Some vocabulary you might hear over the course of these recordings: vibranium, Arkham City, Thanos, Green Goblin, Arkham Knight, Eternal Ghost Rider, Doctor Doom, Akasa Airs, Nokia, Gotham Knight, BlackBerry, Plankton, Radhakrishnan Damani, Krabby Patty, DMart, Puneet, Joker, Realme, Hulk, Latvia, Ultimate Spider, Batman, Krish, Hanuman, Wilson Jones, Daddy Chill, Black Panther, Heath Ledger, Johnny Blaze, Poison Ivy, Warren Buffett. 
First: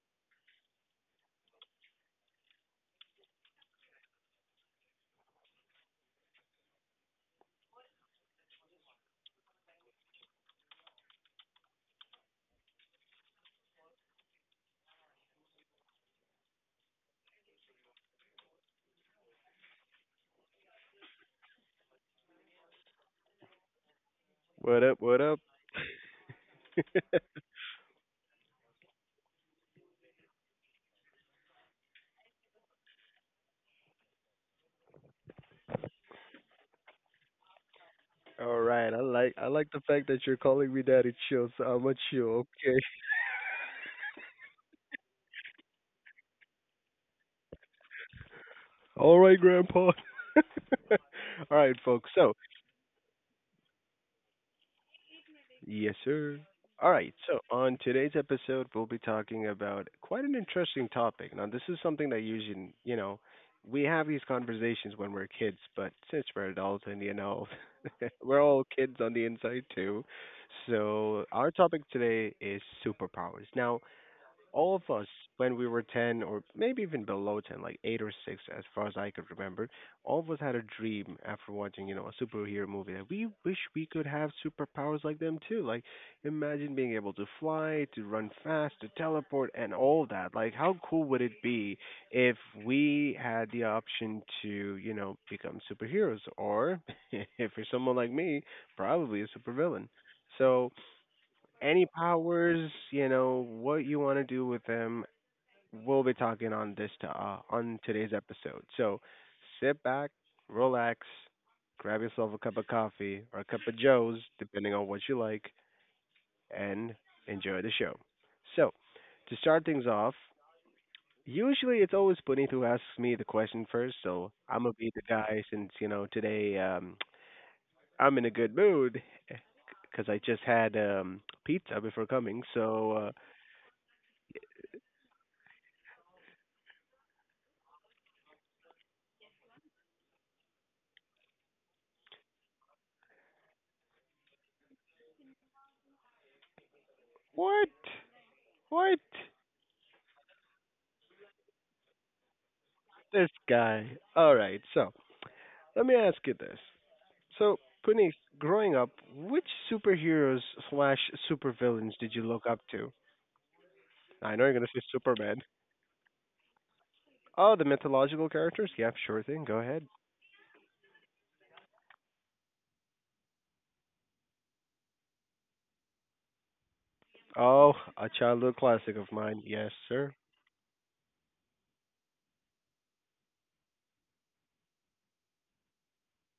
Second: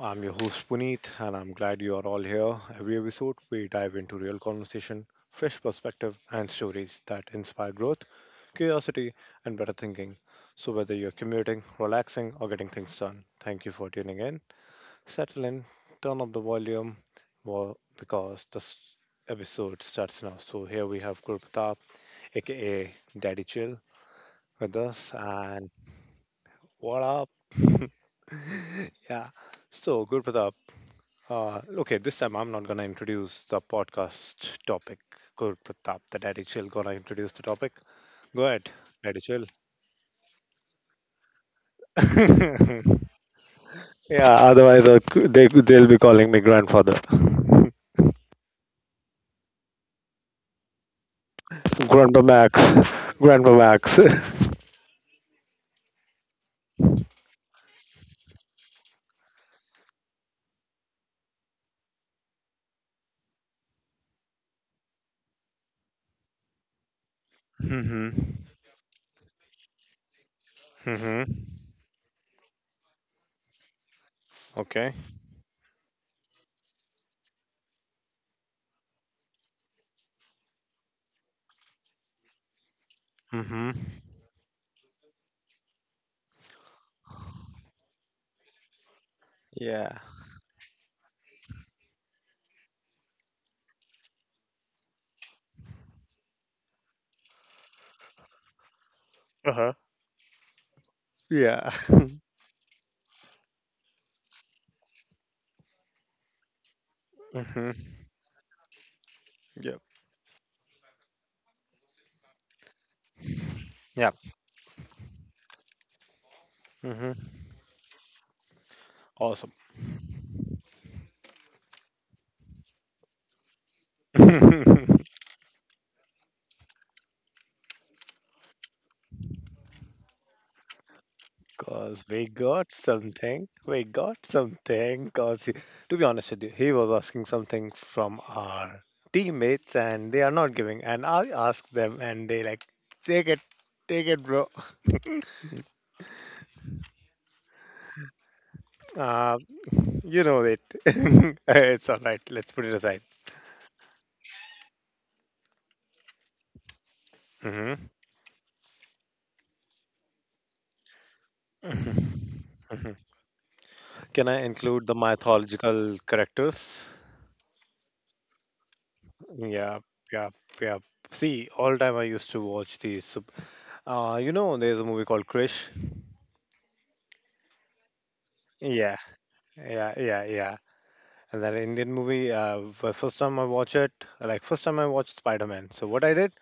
I'm your host Puneet, and I'm glad you are all here. Every episode, we dive into real conversation, fresh perspective, and stories that inspire growth, curiosity, and better thinking. So, whether you're commuting, relaxing, or getting things done, thank you for tuning in. Settle in, turn up the volume, well, because this episode starts now. So, here we have Gurpatap, aka Daddy Chill, with What up? us, What up? and what up? Yeah. So, Gurpatap. Okay, this time I'm not going to introduce the podcast topic. Good, Pratap, the Daddy Chill, going to introduce the topic. Go All ahead, right. I Daddy like Chill. I like the fact that you're calling me Daddy Chill, so I'm a chill. Okay. Yeah, otherwise they'll be calling me grandfather. All right, Grandpa. All right, folks. Grandpa So, Max. Grandpa Max. yes, sir. All right. So, on today's episode, we'll be talking about quite an interesting topic. Now, this is something that usually, you know, we have these conversations when we're kids, but since we're adults and, you know, Mm-hmm. we're all kids on the inside too. Mm-hmm. So, our topic today is superpowers. Now, all Okay. of us when we were 10 or maybe even below 10, like 8 or 6, as far as I could remember, all of us had a dream after watching, you know, a superhero movie that we wish Mm-hmm. we could have superpowers like them too. Like imagine being able to fly, to run fast, to teleport, and Yeah. all that. Like how cool would it be if we had the option to, you know, become superheroes, or if you're someone like me, probably a Uh-huh. supervillain. So Yeah. any powers, you know, what you want to do with them, we'll be talking on this to, on Mm-hmm. today's episode. So Yep. sit back, relax, grab yourself a cup of coffee or a cup of Yeah. Joe's, depending on what you like, and Mm-hmm. enjoy the show. So to Awesome. start things off, usually it's always Puneet who asks me the question first, so I'm gonna be the guy since, you know, today I'm in a good mood because I just had pizza Cause before we coming, got so something, we got something. To be honest with you, he was asking something from our teammates, and they are not giving. And I ask them, and they like, take it, take it, bro. What? What? Uh, you know it. It's all right. Let's put it aside. This guy. All right. So let me ask you this. So, Hmm Puneet, growing up, which superheroes slash supervillains did you hmm. look up to? Can I I know you're gonna say include the Superman. mythological characters? Oh, the mythological characters. Yeah, sure thing. Go Yeah, ahead. yeah, yeah. See, all time I used to watch these. You know, there's a movie called Krish. Oh, a childhood Yeah, classic of mine. Yes, yeah, sir. yeah, yeah. And that Indian movie, first time I watch it, like first time I watched Spider-Man. So what I did,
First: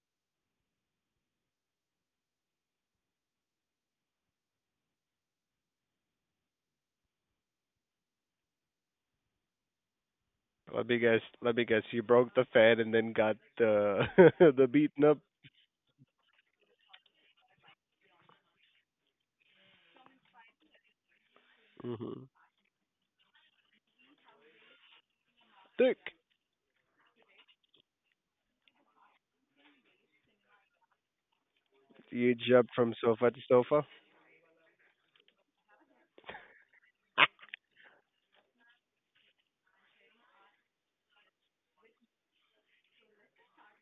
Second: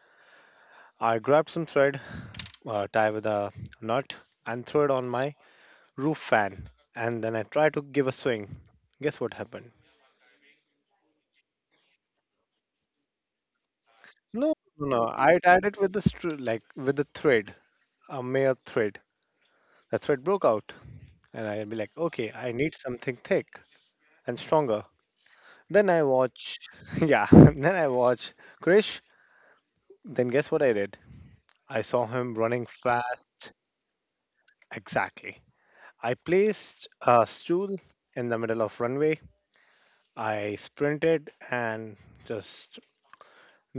I grabbed some thread, tie with a knot, and threw it on my roof fan. And then I tried to give a swing. Guess what happened? Let me guess. Let me guess. You broke the fan and then got the No, the no, no. beaten up. I tied it with the like with the thread, a mere thread. The thread broke out, and I'd be like, Hmm. okay, I need something thick and stronger. Then I Dick. watch, yeah. Then I watch Krish. Then guess what I did? I saw You him running jumped from sofa to fast. sofa. Exactly. I placed a stool in the middle of runway. I sprinted and just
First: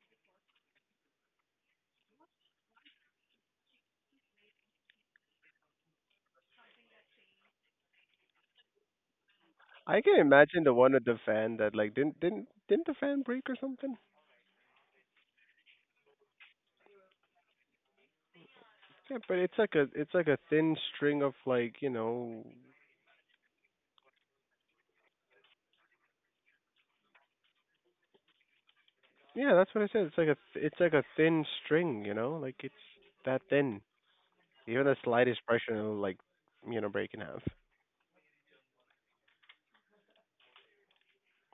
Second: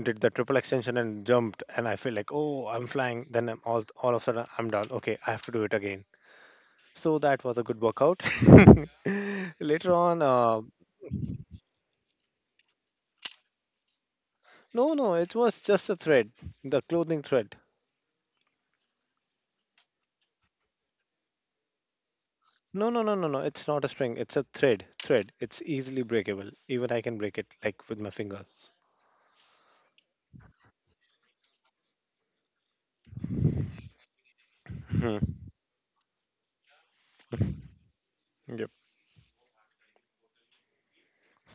did the triple extension and jumped, and I feel like, oh, I'm flying. Then I'm all of a sudden I'm done. Okay, I have to do it again, so that was a good workout. Later I can on, imagine the one with the fan that, like, didn't the fan break or something? no no, it was just a thread, the clothing thread. Yeah, but it's like a, it's like a thin string of, like, you know, No no no no no, it's not a string, it's a thread, thread. It's easily breakable, even I can break it like with my fingers. yeah, that's what I said. It's like a it's like a thin string, you know, like it's that thin. Even the Hmm. slightest pressure will, like, you know, break in half.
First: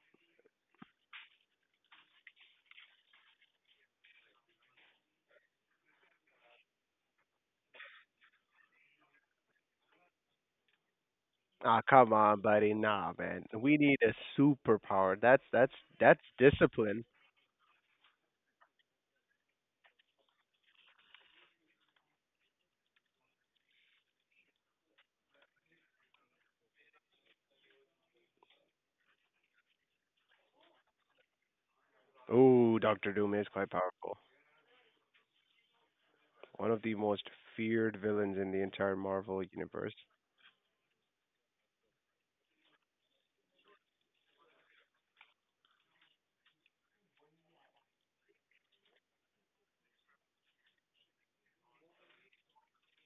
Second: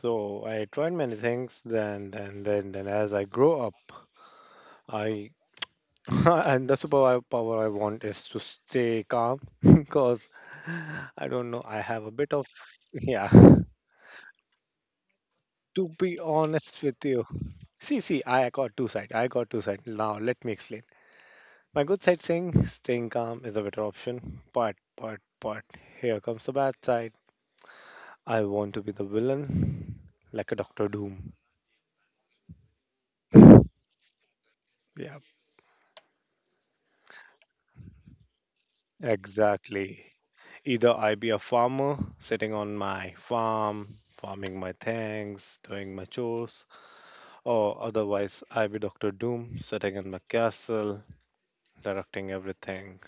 So I tried many things. Then, as I grow up, I and the superpower I want is to stay calm. Because I don't know. I Ah, have a come bit on, of buddy, nah, yeah. man. We need a superpower. That's To be that's honest with discipline. you, see, see, I got two sides. Now let me explain. My good side saying staying calm is a better option, but here comes the bad side. I want to be the villain, like a Doctor Doom. Ooh, Doctor Doom is quite powerful. Yeah. One of the most feared villains in the entire Marvel universe. Exactly. Either I be a farmer sitting on my farm, farming my things, doing my chores, or otherwise I be Doctor Doom sitting in my castle, directing everything.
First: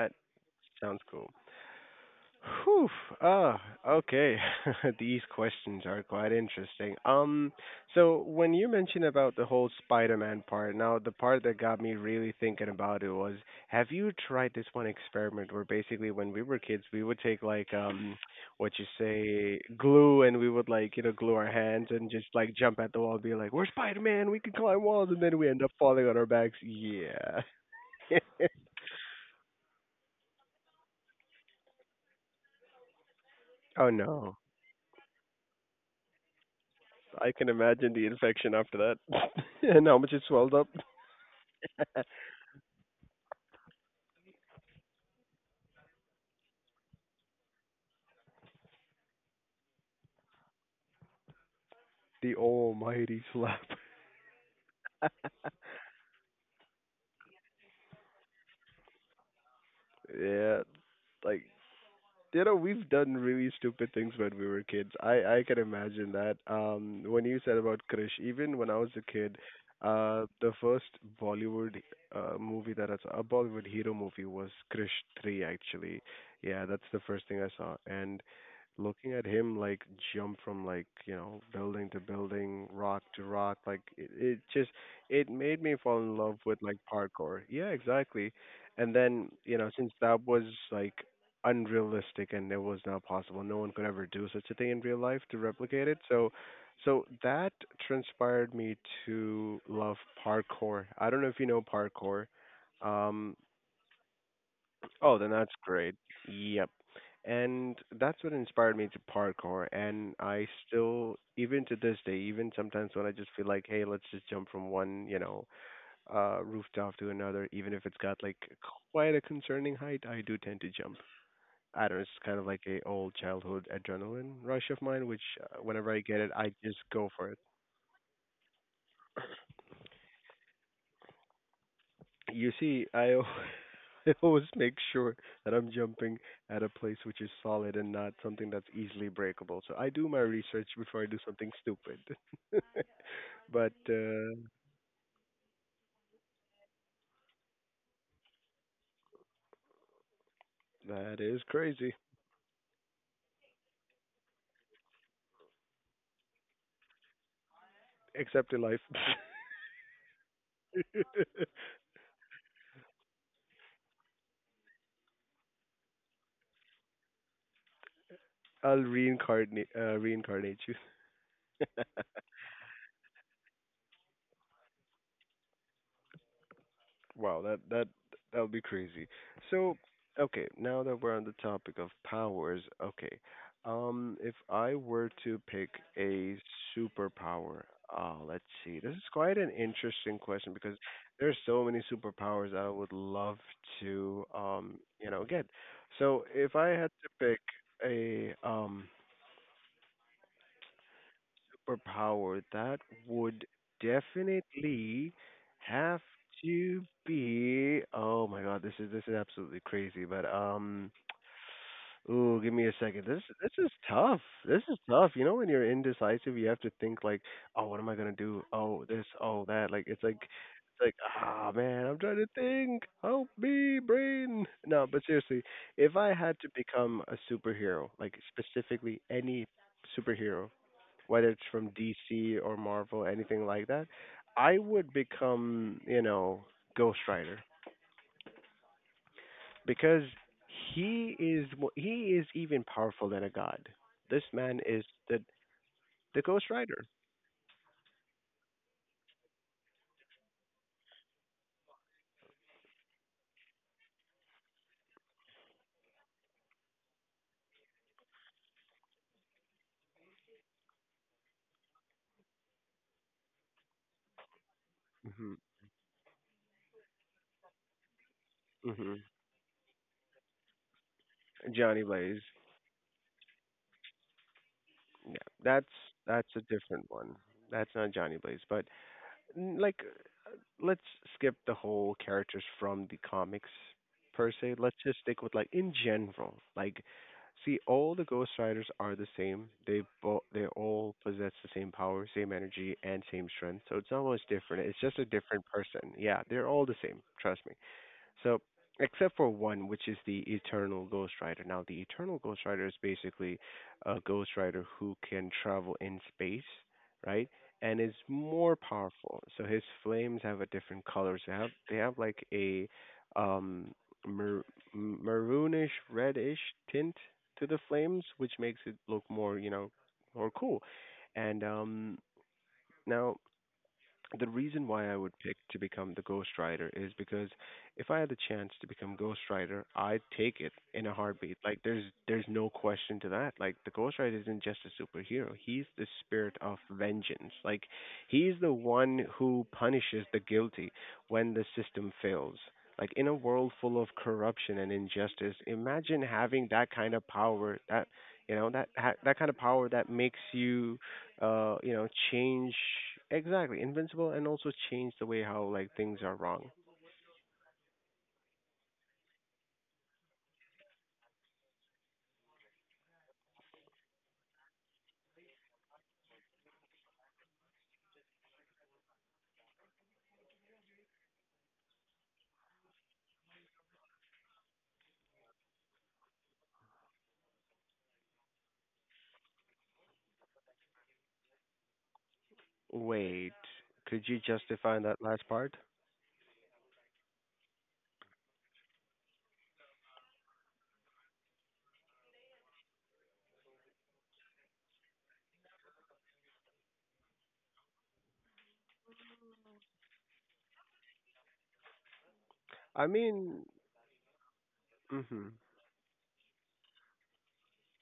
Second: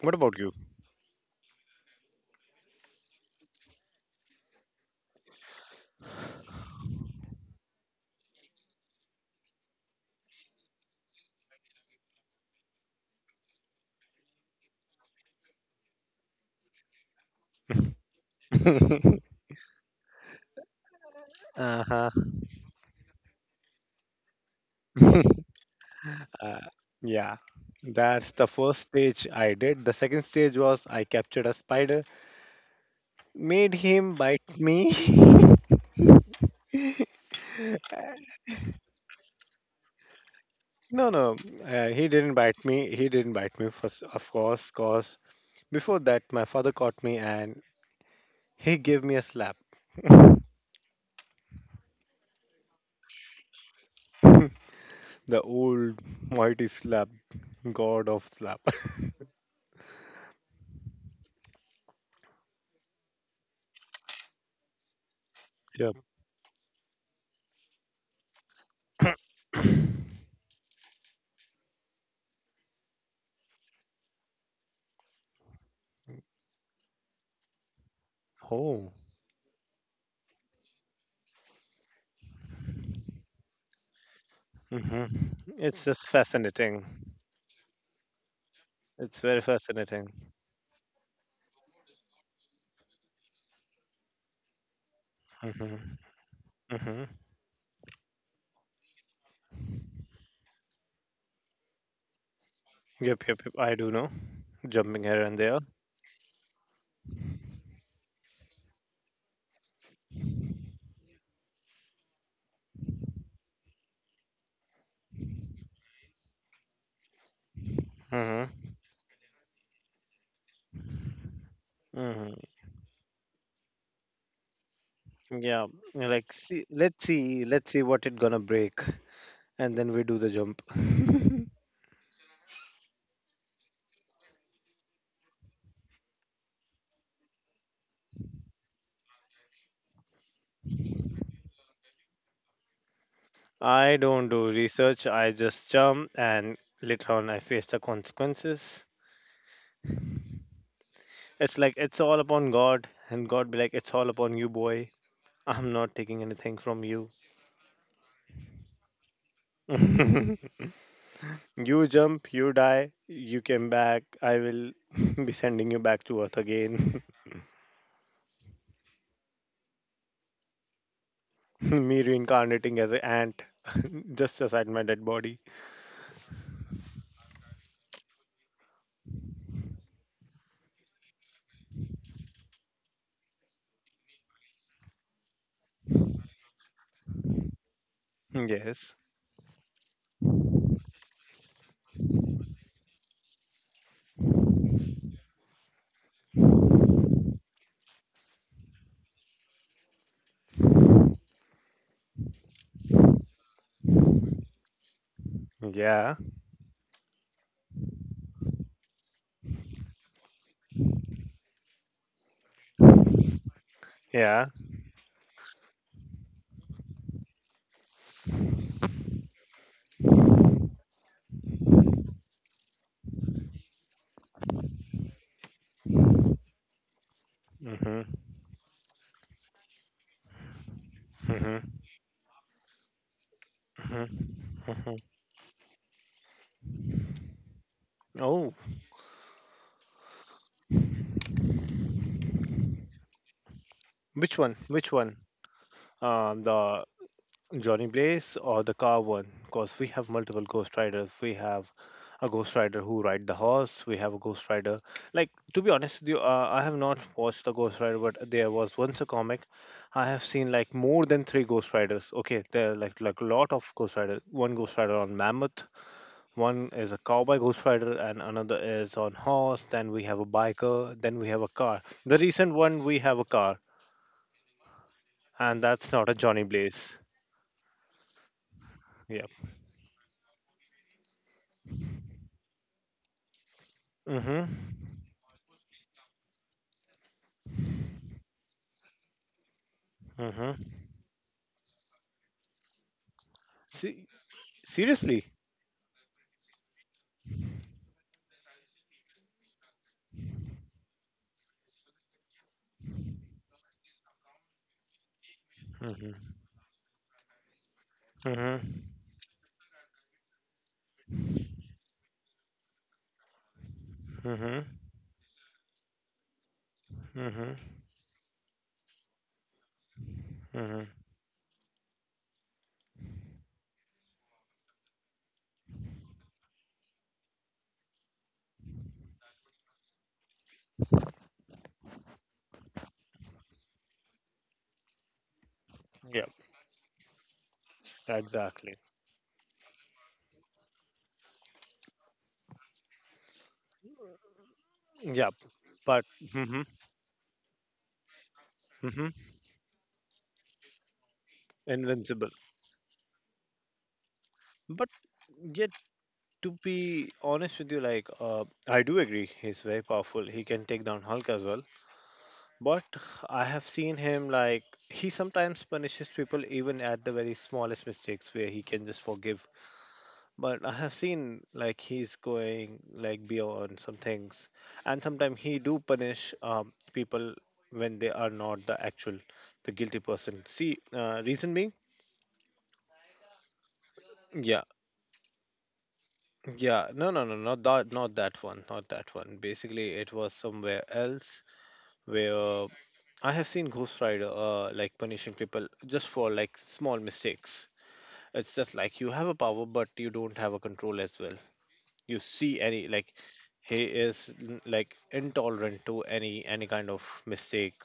What about sounds cool. Whew. Oh, okay. These questions are quite interesting. So when you mentioned about the whole Spider-Man part, now the part that got me really thinking about it was, have you tried this one experiment where basically when we were kids, we would take like what you you? say, glue, and we would, like, you know, glue our hands and Uh-huh. just like jump at the wall and be like, we're Spider-Man, we can climb walls, and then we end up falling on our backs. Uh, yeah. Yeah. That's the first stage I did. The second stage was I captured a spider, made Oh him no. bite me. I can imagine the infection after that and how much it swelled up. No, no, he didn't bite me. He didn't bite me, first, of course, cause before that, my father caught me and he gave me a slap. The The almighty slap. old mighty slap, god of slap. Yeah. Like, you know, we've done really stupid things when we were kids. I can Yep. imagine that. When you said about Krish, even when I was a kid, the first Bollywood movie that I saw, a Bollywood hero movie, was Krish 3 actually. Yeah, that's the first thing I saw. And Oh. looking at him, like, jump from, like, you know, building to building, rock to rock, like, it just Hmm. it made me It's fall just in love with, like, fascinating. parkour. Yeah, exactly. And It's then, very you know, since fascinating. that was like unrealistic and it was not possible. No one could ever do such a thing in real life to replicate Hmm. it. So Hmm. so that transpired me to love parkour. I don't know if you know parkour. Yep, Um yep, yep. I do know. Jumping oh, here then and that's there. great. Yep. And that's what inspired me to parkour, and I still, even to this day, even sometimes when I just feel like, hey, let's just jump from one, you know, rooftop to another, even if it's got like Hmm. quite a concerning height, I do tend to jump. I don't know, it's Hmm. kind of like a old childhood adrenaline rush of mine, which, Yeah. whenever I get it, Like, I see, just let's go for it. see, let's see what it gonna break, and then we do the jump. You see, I al- I always make sure that I'm jumping at a place which is solid and not something that's easily breakable. So I do my research before I do something stupid. But I don't do research. I just jump, and later on, I face the consequences. that is It's like crazy. it's all upon God, and God be like, "It's all upon you, boy. I'm not taking anything from you. Except in life, You jump, you die, you came back. I will be sending you back to Earth again." I'll reincarnate reincarnate you. Me reincarnating as an ant, just aside my dead body. Wow, that that would be crazy. So, okay, now that we're on the topic of powers, okay, if I were to pick a superpower, let's see. This Yes. is quite an interesting question because there's so many superpowers that I would love to, you know, get. So, if I had to pick a superpower, that would definitely have Yeah. to be. Oh my God, this is absolutely crazy. But ooh, give me a second. This is tough. Yeah. This is tough. You know, when you're indecisive, you have to think like, oh, what am I gonna do? Oh, this, oh, that. Like it's like ah man, I'm trying to think. Help me, brain. No, but seriously, if I had to become a superhero, Mm-hmm. like specifically any superhero, whether it's from Mm-hmm. DC or Marvel, anything like that, Mm-hmm. I would Mm-hmm. become, you know, Ghost Rider Oh, because he is even powerful than a god. This which one? man is Which one? The Um, Ghost the Rider. Johnny Blaze or the car one? Because we have multiple ghost riders. We have a ghost rider who ride the horse. We have a ghost rider. Like to be honest with you, I have not watched the ghost rider, but there was once a comic. I have seen like more than three ghost riders. Okay, there are like a lot of ghost riders. One ghost rider on Mhm. mammoth. One is a cowboy ghost rider, and another is Mhm. on horse. Then we have a biker. Then we have a car. Johnny The Blaze. recent one we have a car, Yeah, and that's that's not a that's a Johnny different Blaze. one. That's not Johnny Blaze, but Yep. Like let's skip the whole characters from the comics per Mm-hmm. se. Let's just stick with, like, in general. Like, see, all the Ghost Riders are the same. They Mm-hmm. all possess the same power, same energy, and same strength. So it's Se- not much different. It's just a Seriously? different person. Yeah, they're all the same. Trust me. So, except for one, which is the Eternal Ghost Rider. Now, the Eternal Ghost Rider is basically a Ghost Rider who can travel in Mm-hmm. space, right? And is more Mm-hmm. powerful. So his flames have a different colors. They have like a um mar- Mm-hmm. maroonish reddish tint to Mm-hmm. the flames, which makes it look more, you know, more cool. Mm-hmm. And now the reason why I would pick to become the ghostwriter is because if I had the chance to become ghostwriter, I'd take it in a heartbeat. Like there's no question to that. Like the ghostwriter isn't just a superhero. He's the Yep. spirit of vengeance. Like he's the Exactly. one who punishes the guilty when the system fails. Like in a world full of corruption and Yep. injustice, imagine But having mm-hmm. that kind of power that you know that that Mm-hmm. kind of power that makes you you know, Invincible. change exactly invincible and also But change the way how yet, like things are to wrong. be honest with you, like I do agree, he's very powerful. He can take down Hulk as well. But I have seen him like he sometimes punishes people even at the very smallest mistakes, where he can just forgive. But I have seen like he's going like beyond some things, and sometimes he do punish people when they are not the actual, the guilty person. See, reason being, Wait, could you yeah, justify that last part? yeah, no, no, no, not that, not that one, not that one. Basically, it was somewhere else where I have seen Ghost Rider like punishing people just for like small mistakes. It's just like you have a power, but you don't have a control as well. You see any I like mean, he is like mhm. intolerant to any kind of mistake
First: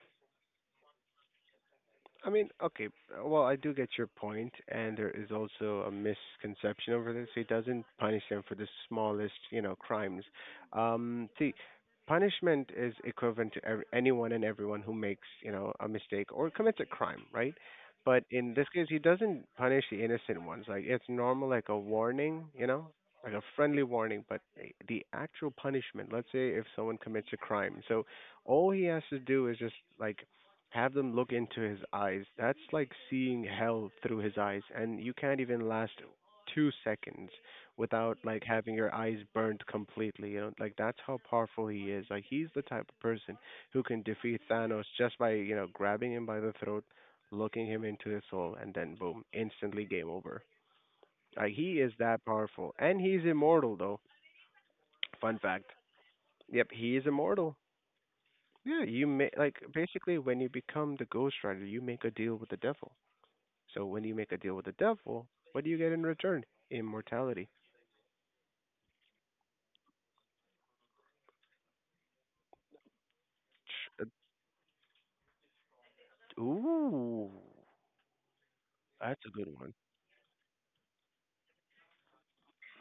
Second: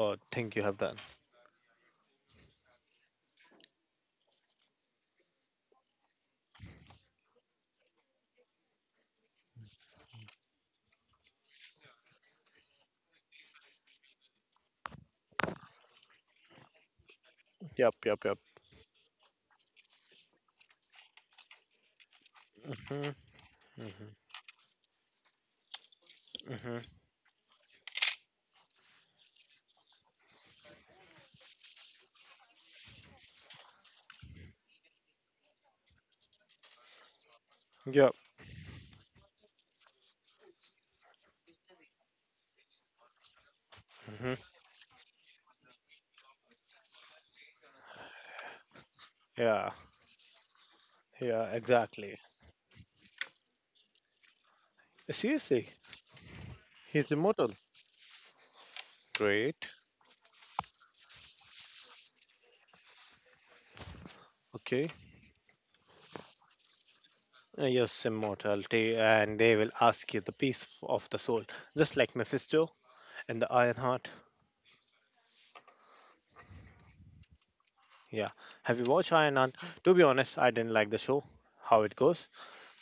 or thing you have done. I mean, okay, well, I do get your point, and there is also a misconception over this. He doesn't punish them for the smallest, you know, crimes. See, punishment is equivalent to anyone and everyone who makes, you know, a mistake or commits a crime, right? Yep yep But yep. in this case, he doesn't punish the innocent ones. Like it's normal, like a warning, you know, Hmm. like a friendly Hmm. warning. But the actual punishment, let's say, if Hmm. someone commits a crime, so all he has to do is just like have them look into his eyes. That's like seeing hell through his eyes, and you can't even last 2 seconds Yep. without like having your eyes burned completely. You know, like that's how powerful he is. Like he's the type of person who can Hmm. defeat Thanos just by, you know, grabbing him by the throat, looking him into the soul, and then boom, Yeah, instantly game over. yeah, Like he is exactly. that powerful, and he's immortal though. Fun fact. Seriously? Yep, he is He's immortal. immortal. Yeah, you may like Great. basically when you become the Ghost Rider, you make a deal with the devil. So when you make a deal with the Okay. devil, what do you get in return? Immortality. Yes, immortality, and they will ask you the of the soul, just like Mephisto and the Iron Ch- Heart. Ooh, Yeah, have you watched that's a Iron good Heart? one. To be honest, I didn't like the show, how it goes,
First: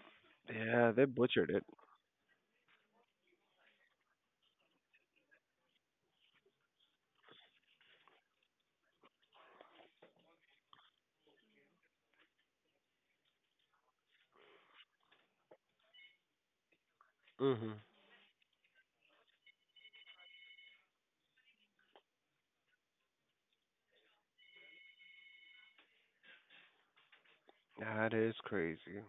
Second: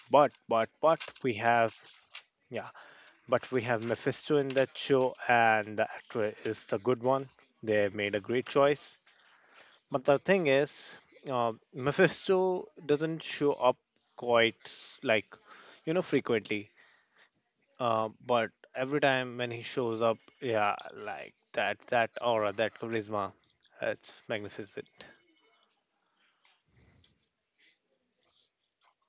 but but Yeah, but they we butchered it. have, yeah, but we have Mephisto in that show, and the actor is the good one. They made a great choice. But the thing is, Mephisto doesn't show up quite you know, frequently. Mhm. But every time when he shows up, yeah, like that, that aura, that charisma, it's magnificent. That is crazy.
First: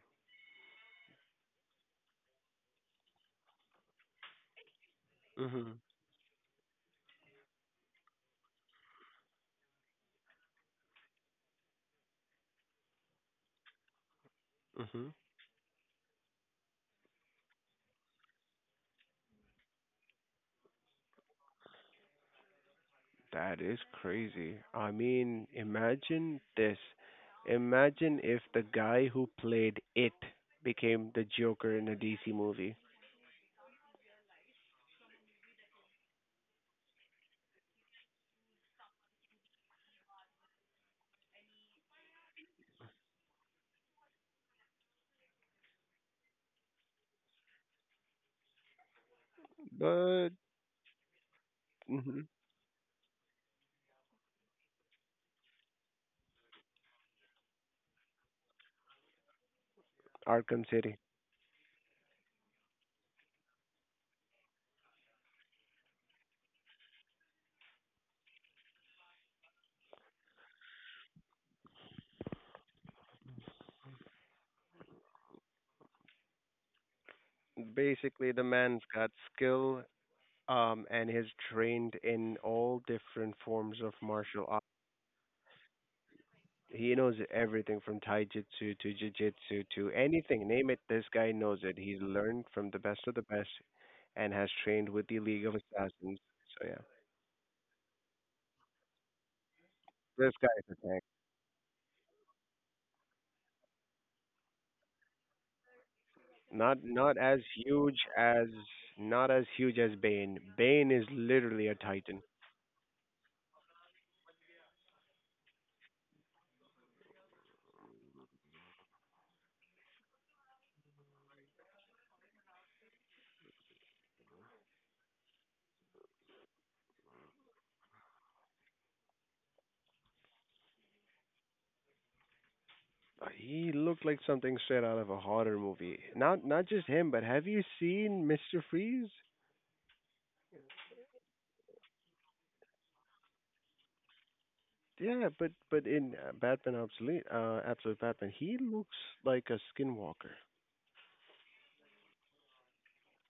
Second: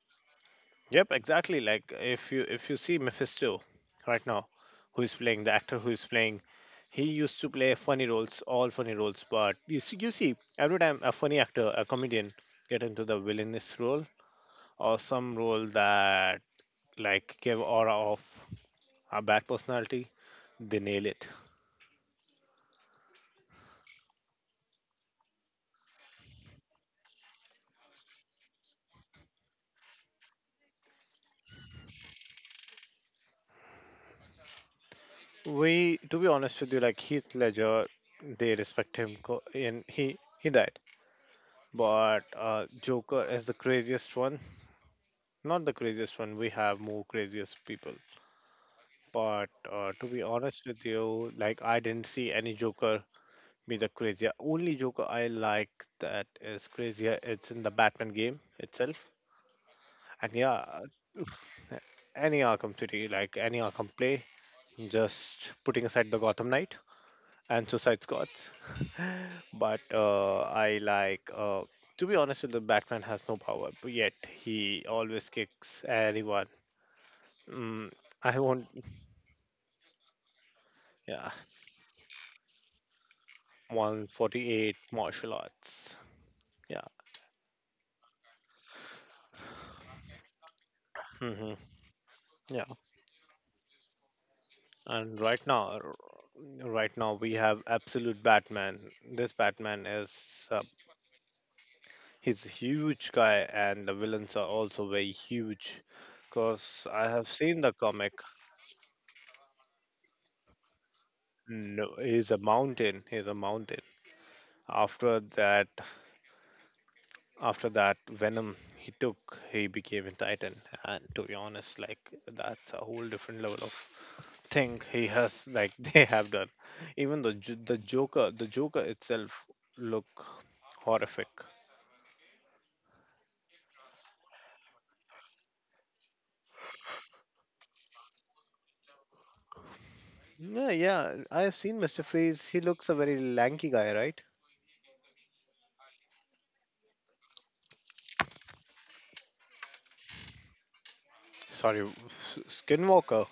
Yep, exactly. Like if you see Mephisto right now, who is playing, the Mhm. actor who is playing, he used to play funny roles, all funny roles. But you see every time a funny actor, a comedian, get into the villainous role or Mhm. some role that like give aura of a bad personality, they nail it. That is crazy. I mean, imagine this. Imagine if the guy who played it became the Joker in a DC movie. We, to be honest with you, like Heath Ledger, they respect him, and he died. But Joker is the craziest one. Not the craziest one, we have more craziest people. But to be But honest with you, like I didn't mhm. see any Joker be the crazier. Only Joker I like that is crazier, it's in the Batman game itself. And Arkham yeah, City. any Arkham City, like any Arkham play, just putting aside the Gotham Knight and Suicide Squads. But I like, to be honest with you, Batman has no power, but yet he always kicks anyone. Mm, Basically, I the won't. man's got skill, and has Yeah, trained in all different forms of martial arts. 148 martial arts. Yeah. He knows everything from Tai Jitsu to Jiu Jitsu to anything. Name it, this guy Hmm. knows it. He's learned Yeah. from the best of the best and has trained with And the right League of now, Assassins. So yeah, right now we have absolute Batman. This Batman is this guy uh, is a tank. he's a huge guy, and the villains are also very huge. Not Cause I not have as seen the huge comic. as not as huge as Bane. Bane is literally a No, titan. he's a mountain. He's a mountain. After that, after that venom he took, he became a titan. And to be honest like that's a whole different level of thing he has like they have done, even the joker, the joker itself look horrific. He looked like something straight out of a horror movie. Not just him, but have you seen Mr. Freeze? Yeah, yeah. I have seen Mr. Freeze. He looks a very lanky guy, right? Yeah, but in Batman Absolute, Absolute Batman, he looks like a skinwalker. Sorry. Skinwalker.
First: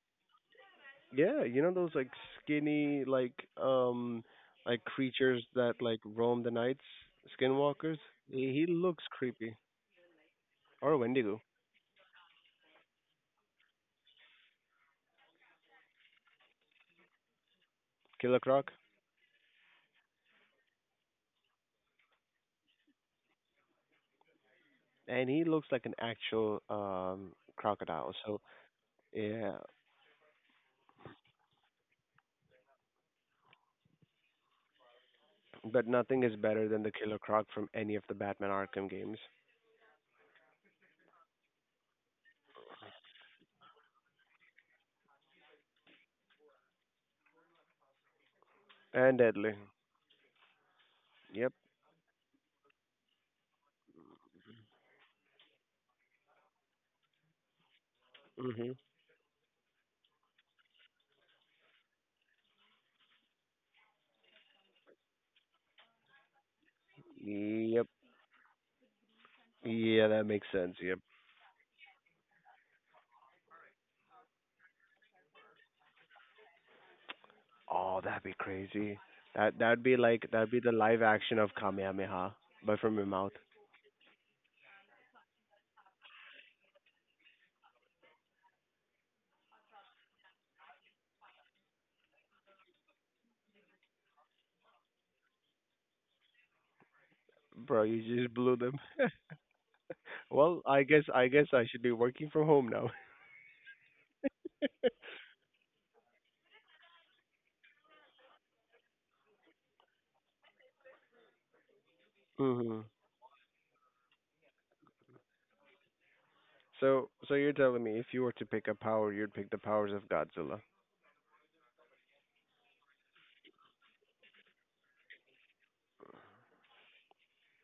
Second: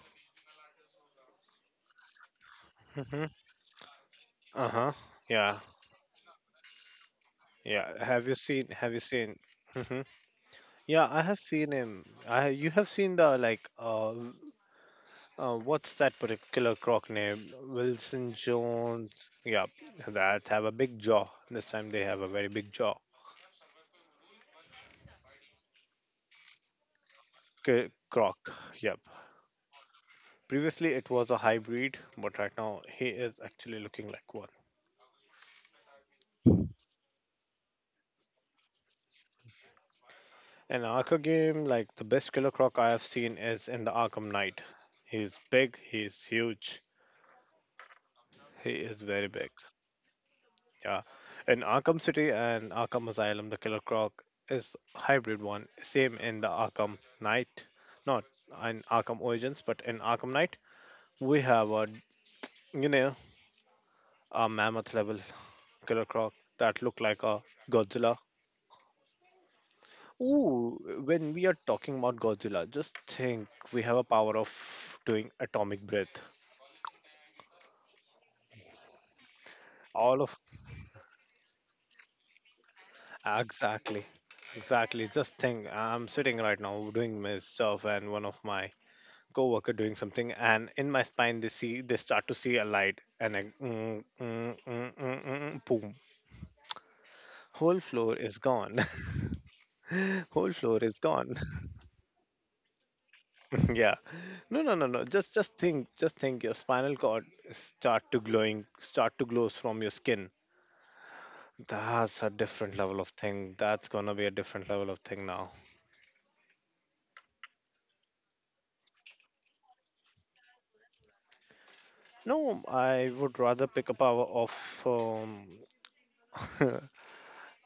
Yeah, you know those skinny Hmm. Um like Uh-huh. creatures Yeah, that like roam the nights, skinwalkers. yeah, have you He seen have you looks seen creepy. hmm, Or yeah, I have Wendigo, seen him. I you have seen the, like, uh, what's that particular croc name? Wilson Killer Croc, Jones. Yep, that have a big jaw. This time they have a very big jaw. and he looks like an actual crocodile. Croc. So Yep. yeah, Previously it was a hybrid, but right now he is actually looking like one. but nothing is better than the Killer Croc from any of the Batman Arkham games. An Arkham game, like the best killer croc I have seen is in the Arkham Knight. He's big. He's huge. He is And very big. deadly. Yeah. Yep. In Arkham City and Arkham Asylum, the Killer Croc is hybrid one. Same in the Arkham Knight, not Mhm. in Arkham Origins, but in Arkham Knight, we have a, you know, a mammoth level Killer Croc that look like a Yep. Godzilla. Yeah, that makes sense. Ooh, Yep. when we are talking about Godzilla, just think we have a power of doing atomic breath. Oh, that'd be crazy. That that'd be All like of that'd be the live action of Kamehameha, but from your mouth. exactly, exactly. Just think, I'm sitting right now doing my stuff, and one of my co-worker doing something, and in my spine they see they start to see a light, and I, mm, mm, mm, mm, mm, mm, boom, whole Bro, you floor just is blew them. gone. Whole Well, floor I is guess I gone. guess I should be working from home now. Yeah, no, no, no, no. Just think, just think. Your spinal cord start to glowing, start to glows from your skin. That's a different hmm level of thing. That's gonna be a different level of thing now. so you're telling me if you were to pick a power, you'd pick the powers of Godzilla. No, I would rather pick a power of um,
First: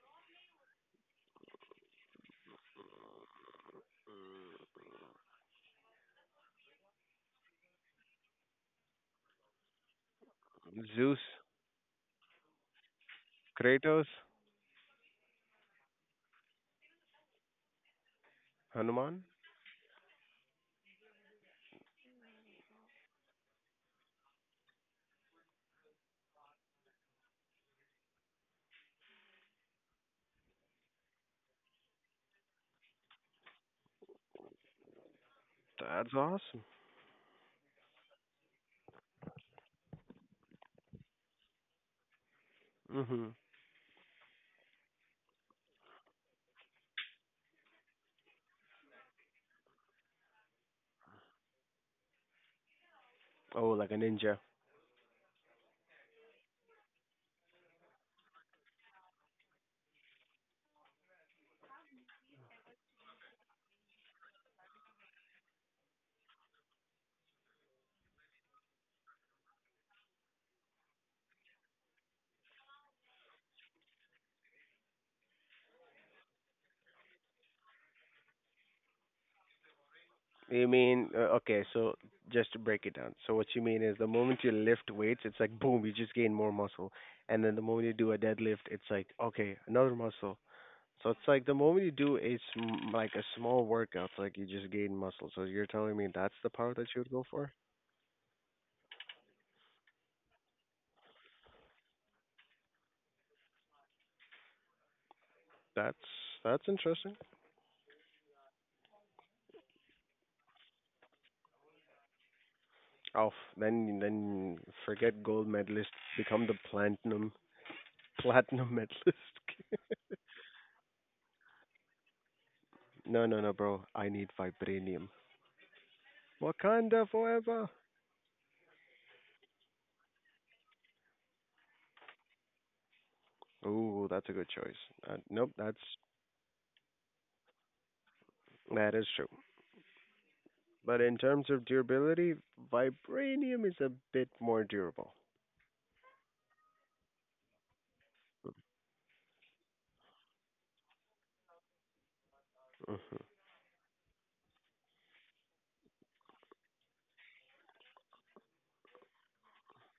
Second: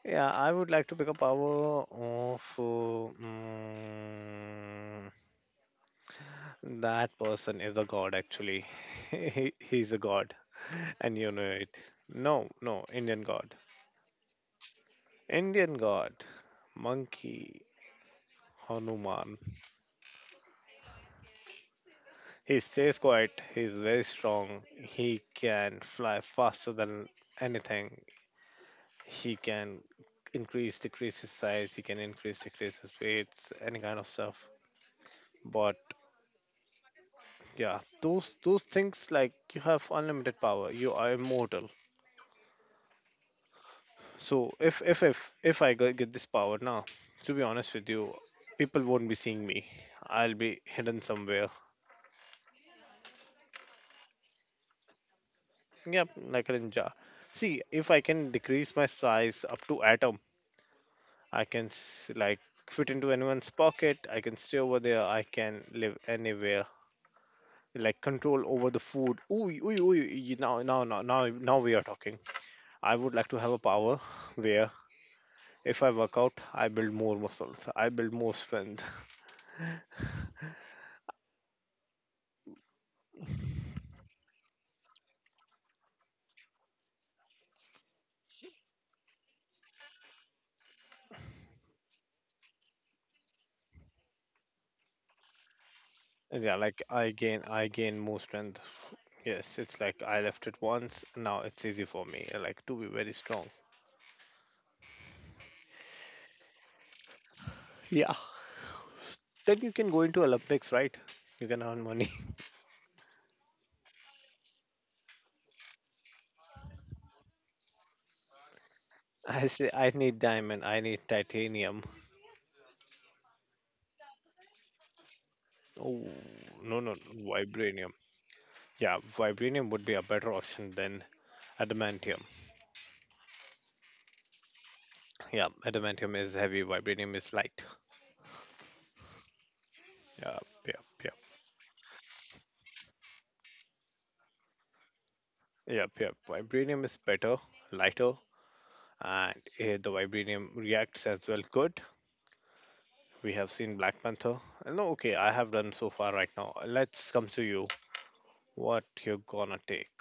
yeah, I would like to pick a power of that person is a god actually. He's a god, and Zeus, you know it. No, no, Indian god. Kratos, Indian god, monkey, Hanuman? Hanuman. He stays quiet, he's very strong, he can fly faster than anything, he can increase, decrease his size, he can increase, decrease his weights, any kind of stuff. But That's awesome. yeah, those things, like you have unlimited power. You are immortal. hmm So if get this power now, to be honest with you, people won't be seeing me. I'll be hidden somewhere. Oh, like a ninja. Yep, like a ninja. See, if I can decrease my size up to atom, I can s- like fit into anyone's pocket. I can stay over there. I can live anywhere. Like control over the food. Ooh, ooh, ooh. Now, now, now, now, now we are talking. I would like to have a power where if I work out, I build more muscles. I build more strength. You mean okay? So just to break it down. So what you mean is the moment you lift weights, it's like boom, you just gain more muscle, and then the moment you do a deadlift, it's like okay, another muscle. So it's like the moment you do like a small workout, it's like you just gain muscle. So you're telling me that's And the yeah, power like that you would go for? I gain more strength. Yes, it's like I left it once. Now it's easy for me, like to be very strong. That's that's interesting. Yeah. Then you can go into Olympics, right? You can earn money. Oh, then forget gold medalist, become the platinum medalist. I say I need diamond. I need titanium. No, bro. I need vibranium. Oh, no, no, no, Wakanda forever. vibranium. Yeah, vibranium would be a better option than adamantium. Ooh, that's a good choice. Uh, Yeah, nope, that's adamantium is heavy. Vibranium is light. that is true. Yeah, yeah, But yeah. in terms of durability, vibranium is a bit more durable. Yep, yep. Vibranium is better, lighter, and the vibranium reacts as well. Good. Mhm. We have seen Black Panther. No, okay, I have done so far right now. Let's come to you. What you're gonna take?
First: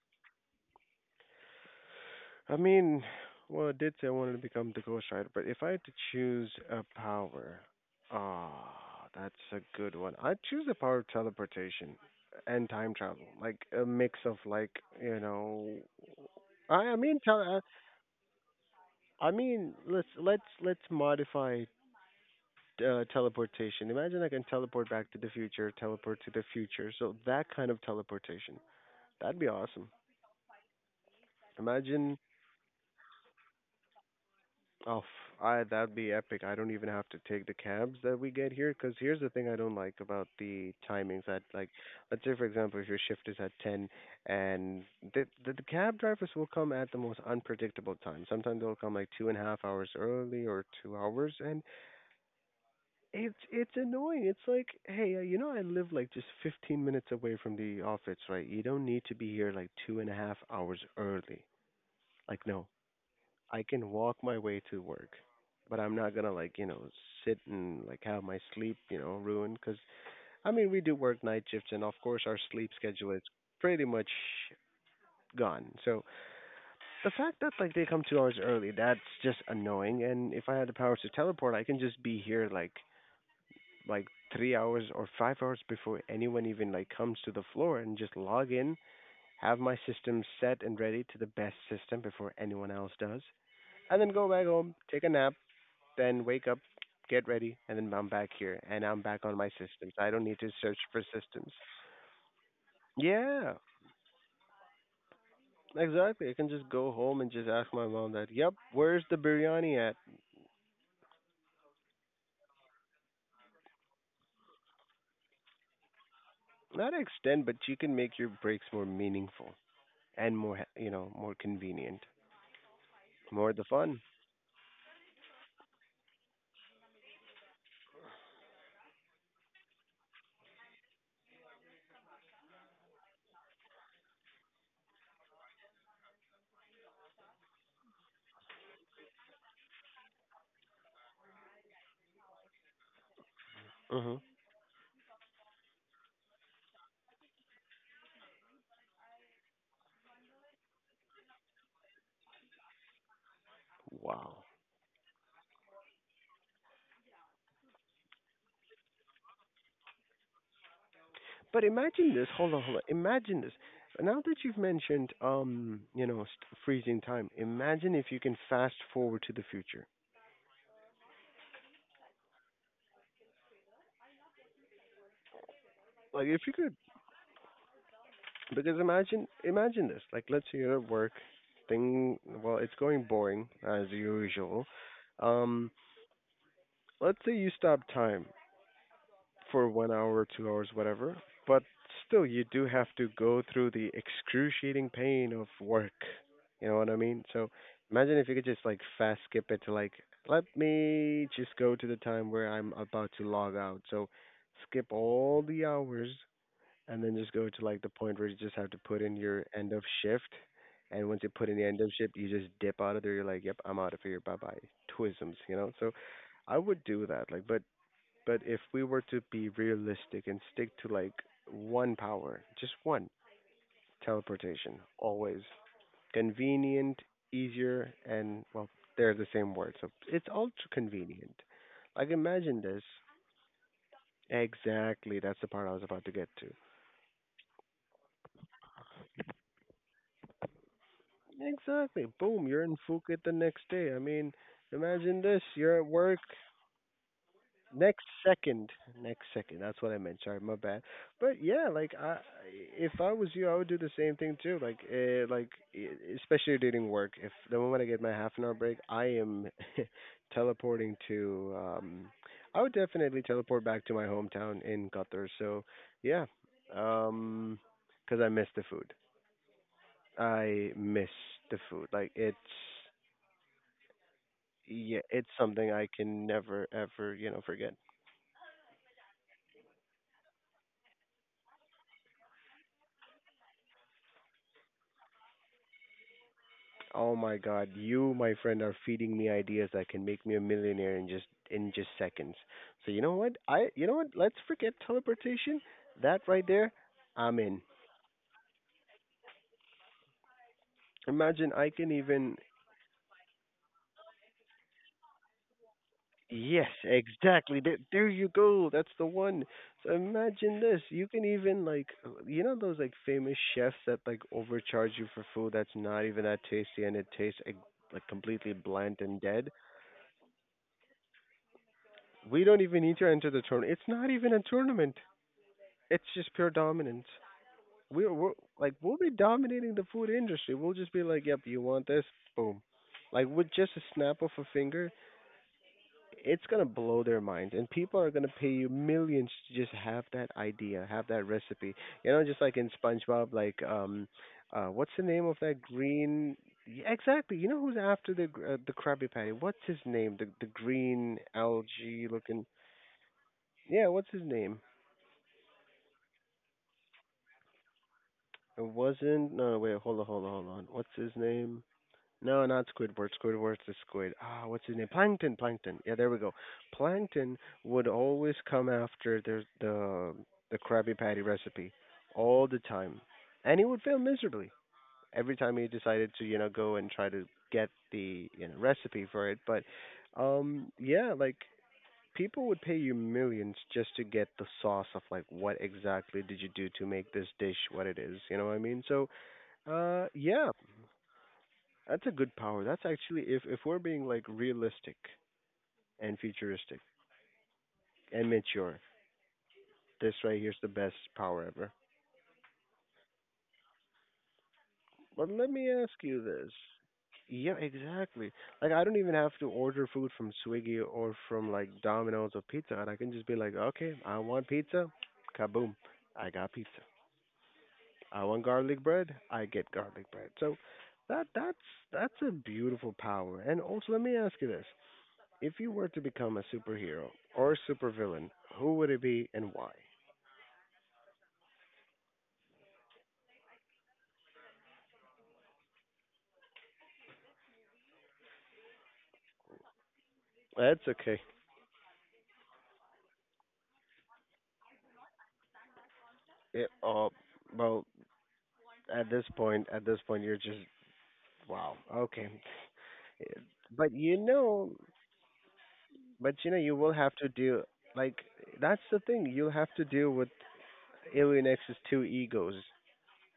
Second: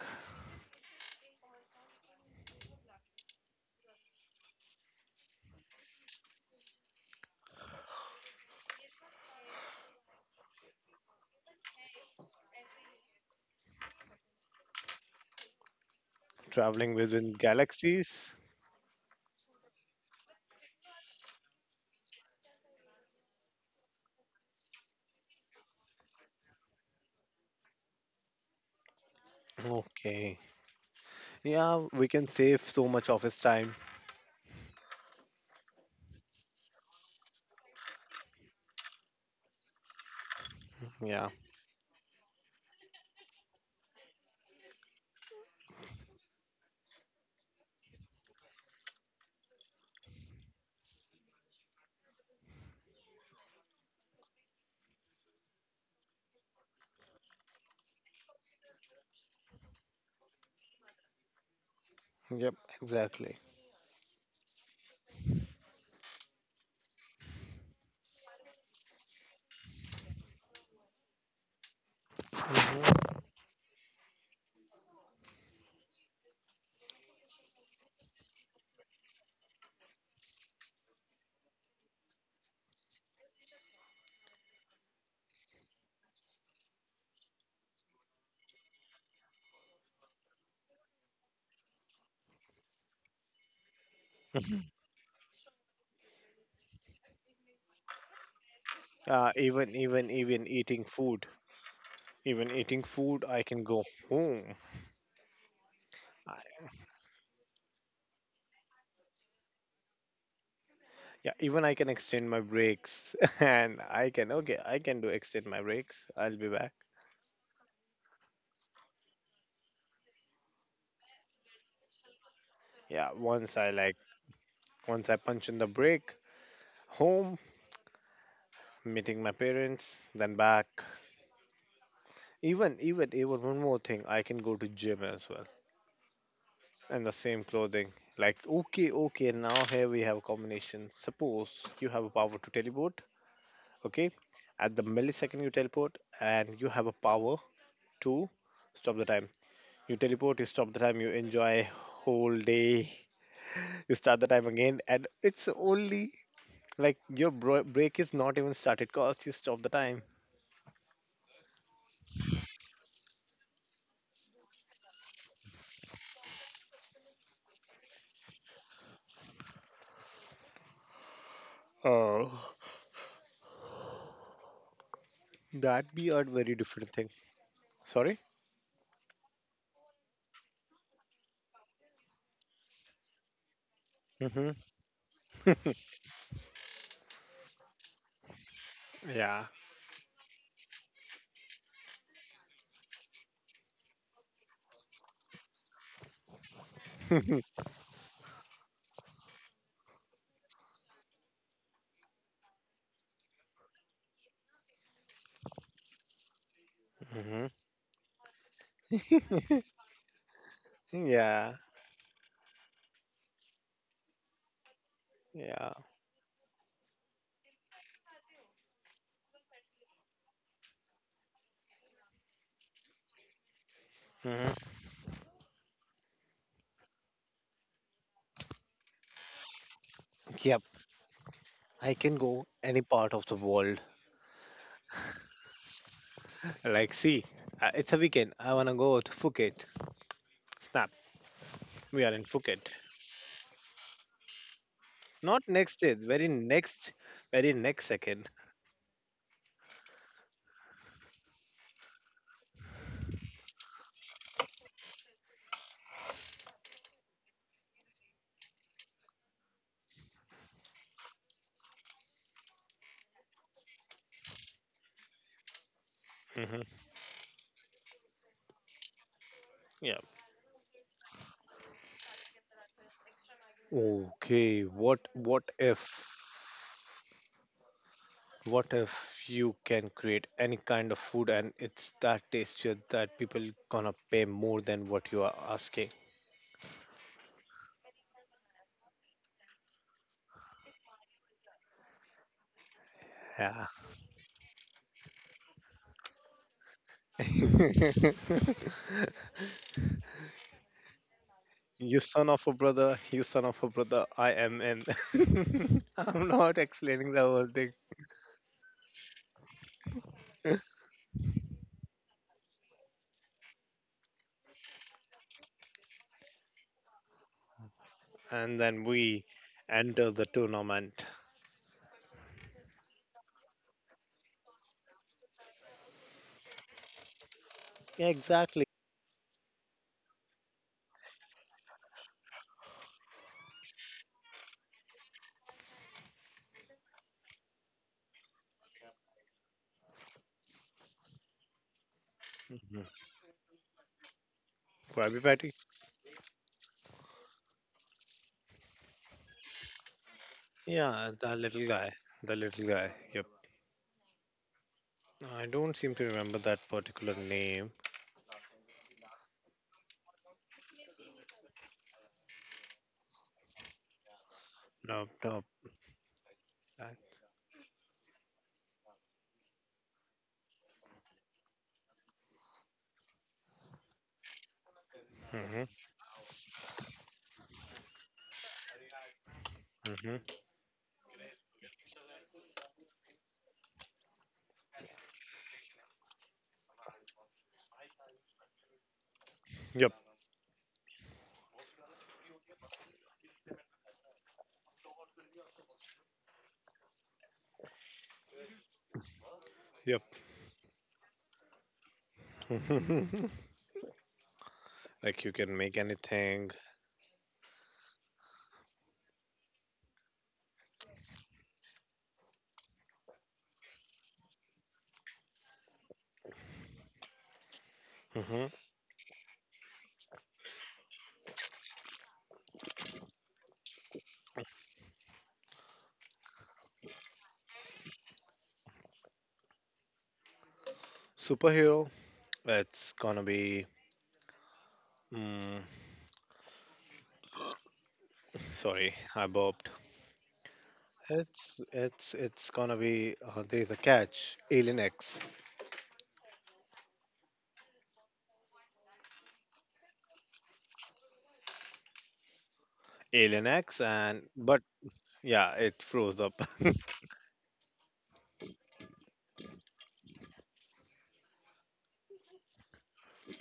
I mean, well, I did say I wanted to become the Ghost Rider, but if I had to choose a power, ah, that's a good one. I'd choose the power of teleportation and time travel, like a mix of you know, I Traveling I mean, within tele- galaxies? Let's modify teleportation. Imagine I can teleport back to the future, teleport to the future. So that kind of teleportation. That'd be awesome. Okay. Yeah, we Imagine, can save so much of his time. oh, f- I that'd be epic. I don't even have to take the cabs that we get here. Cause here's the thing I don't like about the timings. Yeah. That like, let's say for example, if your shift is at ten, and the cab drivers will come at the most unpredictable time. Sometimes they'll come like 2.5 hours early or 2 hours, and it's annoying. It's like, hey, you know, I live like just 15 minutes away from the office, right? You don't need to be here like 2.5 hours early. Like, Yep, no, exactly. I can walk my way to work, but I'm not gonna like, you know, sit and like have my sleep, you know, ruined. Because I mean, we do work night shifts, and of course, our sleep schedule Mhm. is pretty much gone. So the fact that like they come 2 hours early, that's just annoying. And if I had the powers to teleport, I can just be here like 3 hours or 5 hours before anyone even like comes to the floor and just log in, have my system set and ready to the best system before anyone else does, and then go back home, take a nap, then wake up, get ready, and then I'm back here and I'm back on my Even systems. even I don't need even to search eating for food. systems. Even eating food, I Yeah, can go home. exactly. I I, can just go home and just ask my mom that, yep, where's the biryani at? yeah, even I can extend my breaks, and I can okay, I can do extend my breaks. I'll be back. Not extend, but you can make your breaks more meaningful and more, you know, more convenient, Yeah, more once the I like fun. once I punch in the break, home, meeting my parents, then back. Even even even one more thing, I can go to gym as well. And the same clothing. Like okay, okay, now here we have a combination. Suppose you have a power to teleport, okay? hmm At the millisecond you teleport and you have a power to stop the time. You teleport, you stop the time, you enjoy whole day. You start the Wow. time again and it's only like your break is not even started cause you stop the time. But imagine this. Hold on, hold on. Imagine this. Now that you've mentioned, you know, freezing time, imagine if you can fast forward to the future. Oh, that be a Like if you very could, different thing. Sorry? because imagine, imagine this. Like let's say you're at work, thing. Well, it's going boring as Hmm. usual. Um, let's say you stop time Yeah. for 1 hour, 2 hours, whatever. But still, you do have to go through the excruciating pain of work. You know what I mean? So imagine if you could just like fast skip it to like, let me just go to the time where I'm about to log out. So skip all the hours and then just Hmm. go to like the point where you just have to put in your end of shift. And once you put Yeah. in the end of shift, you just dip out of there. You're like, yep, I'm out of here. Bye bye. Twisms, you Yeah. know? So I would do that. Like, but if we were to be realistic and stick to like one power, just one, Hmm. teleportation, always convenient, easier, and well, they're the same word. So it's Yep. ultra convenient. I Like can go imagine any this. part of the world. Exactly, that's the part I was about to get to. Like, see, it's a weekend. I wanna go to Phuket. Snap. We Exactly. are in Boom, you're Phuket. in Phuket the next day. I mean, imagine Not this. You're next at day. work, Very next. Very next Next second. second, next second. That's what I meant. Sorry, my bad. But yeah, like I, if I was you, I would do the same thing too. Like, especially during work. If the moment I get my half an hour break, I am teleporting to. I would definitely teleport back to my hometown in Qatar. So, yeah, Hmm. um, because I miss the food. Yeah. I miss the food. Like it's, Okay. yeah, What? it's What something if? I can never ever you know forget. What if you can create any kind of food and it's that tastier that people gonna pay more than what you are asking? Oh my God, you, my friend, are feeding me ideas that can make me a millionaire in just seconds. So you know what? Yeah. I you know what? Let's forget teleportation. That right there, I'm in. Imagine I can You son even. of a brother, you son of a brother, I am in. I'm not Yes, explaining the whole exactly. thing. There you go. That's the one. So imagine this. You can even like, you know those like famous chefs that like overcharge you for food that's not even that tasty and it tastes like completely And then bland and we dead. enter the tournament. We don't even need to enter the tournament. It's not even a tournament. It's just pure dominance. Yeah, We're exactly. like we'll be dominating the food industry. We'll just be like, "Yep, you want this? Boom!" Like with just a snap of a finger, it's gonna blow their minds, and people are gonna pay you millions to just have that idea, have that recipe. You know, just like in Hmm. SpongeBob, like what's the Krabby name of Patty? that green? Yeah, exactly. You know who's after the Krabby Patty? What's his name? The Yeah, green the little guy. algae The looking. little guy. Yep. Yeah, what's his name? I don't seem to remember that particular name. It wasn't. No, no, wait. Hold on, hold on, hold on. What's his name? No, not Squidward. Squidward's the squid. Ah, what's his name? Nope, Plankton. nope. Plankton. Yeah, there we go. Plankton would always come after the Krabby Patty recipe all the time, and he would fail miserably every time Mm-hmm, he decided to you know go and try to get the you know recipe for it. But mm-hmm. Yeah, like people would pay you millions just to get the sauce of like what exactly did you do to make this dish what it is. You know what I mean? So Yep, yeah, that's a good power. That's actually if we're being like realistic and futuristic and mature, yep. this right here's the best power ever. Like But you let can me make ask you anything. this. Yeah, exactly. Like I don't even have to order food from Swiggy or from like Domino's or Pizza Hut. I can just be like, okay, I want pizza, kaboom, I got pizza. I Hmm. want garlic bread, I get garlic bread. So that that's that's a beautiful power. And also, let me ask you this: If you were to become a superhero or a supervillain, who would it be and why? Superhero, it's gonna be. Mm, sorry, I burped. That's okay. It's gonna be. There's a catch. Alien X. It well at this point. At this point, you're just wow. Okay, Alien X, but you and but know, yeah, it froze but up. you know, you will have to deal. Like that's the thing. You'll have to deal with Alien X's two egos.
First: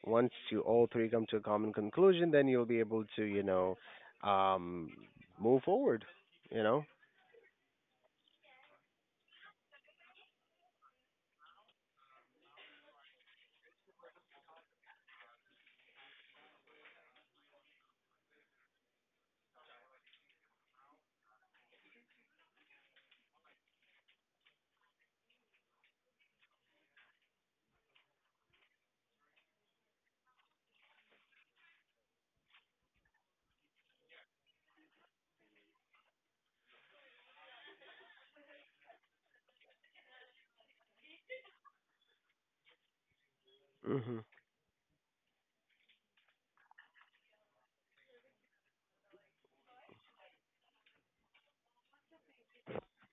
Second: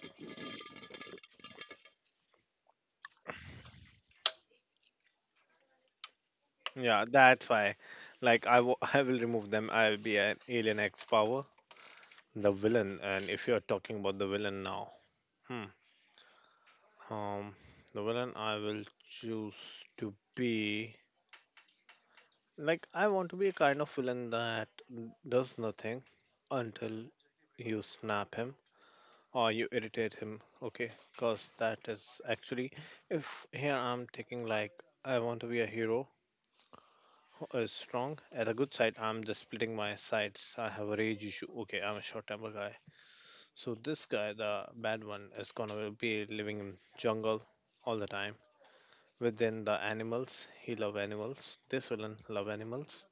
Once you all three come to a common conclusion, then you'll be able to, you know, um, move forward. You know. Yeah, that's why. Like I will remove them. I'll be an Alien X power. The villain, and if you're talking about the villain now, hmm, um, the villain I will choose to be. Like, I want to be a kind of villain that does nothing until you snap him or you irritate him, okay? Because that is actually, if here I'm taking like, I want to be a hero who is strong. At a good side, I'm just splitting my sides. I have a rage issue. Okay, I'm a short temper guy. So this hmm guy, the bad one, is gonna be living in jungle all the time. Within the animals, he love animals. This villain love animals.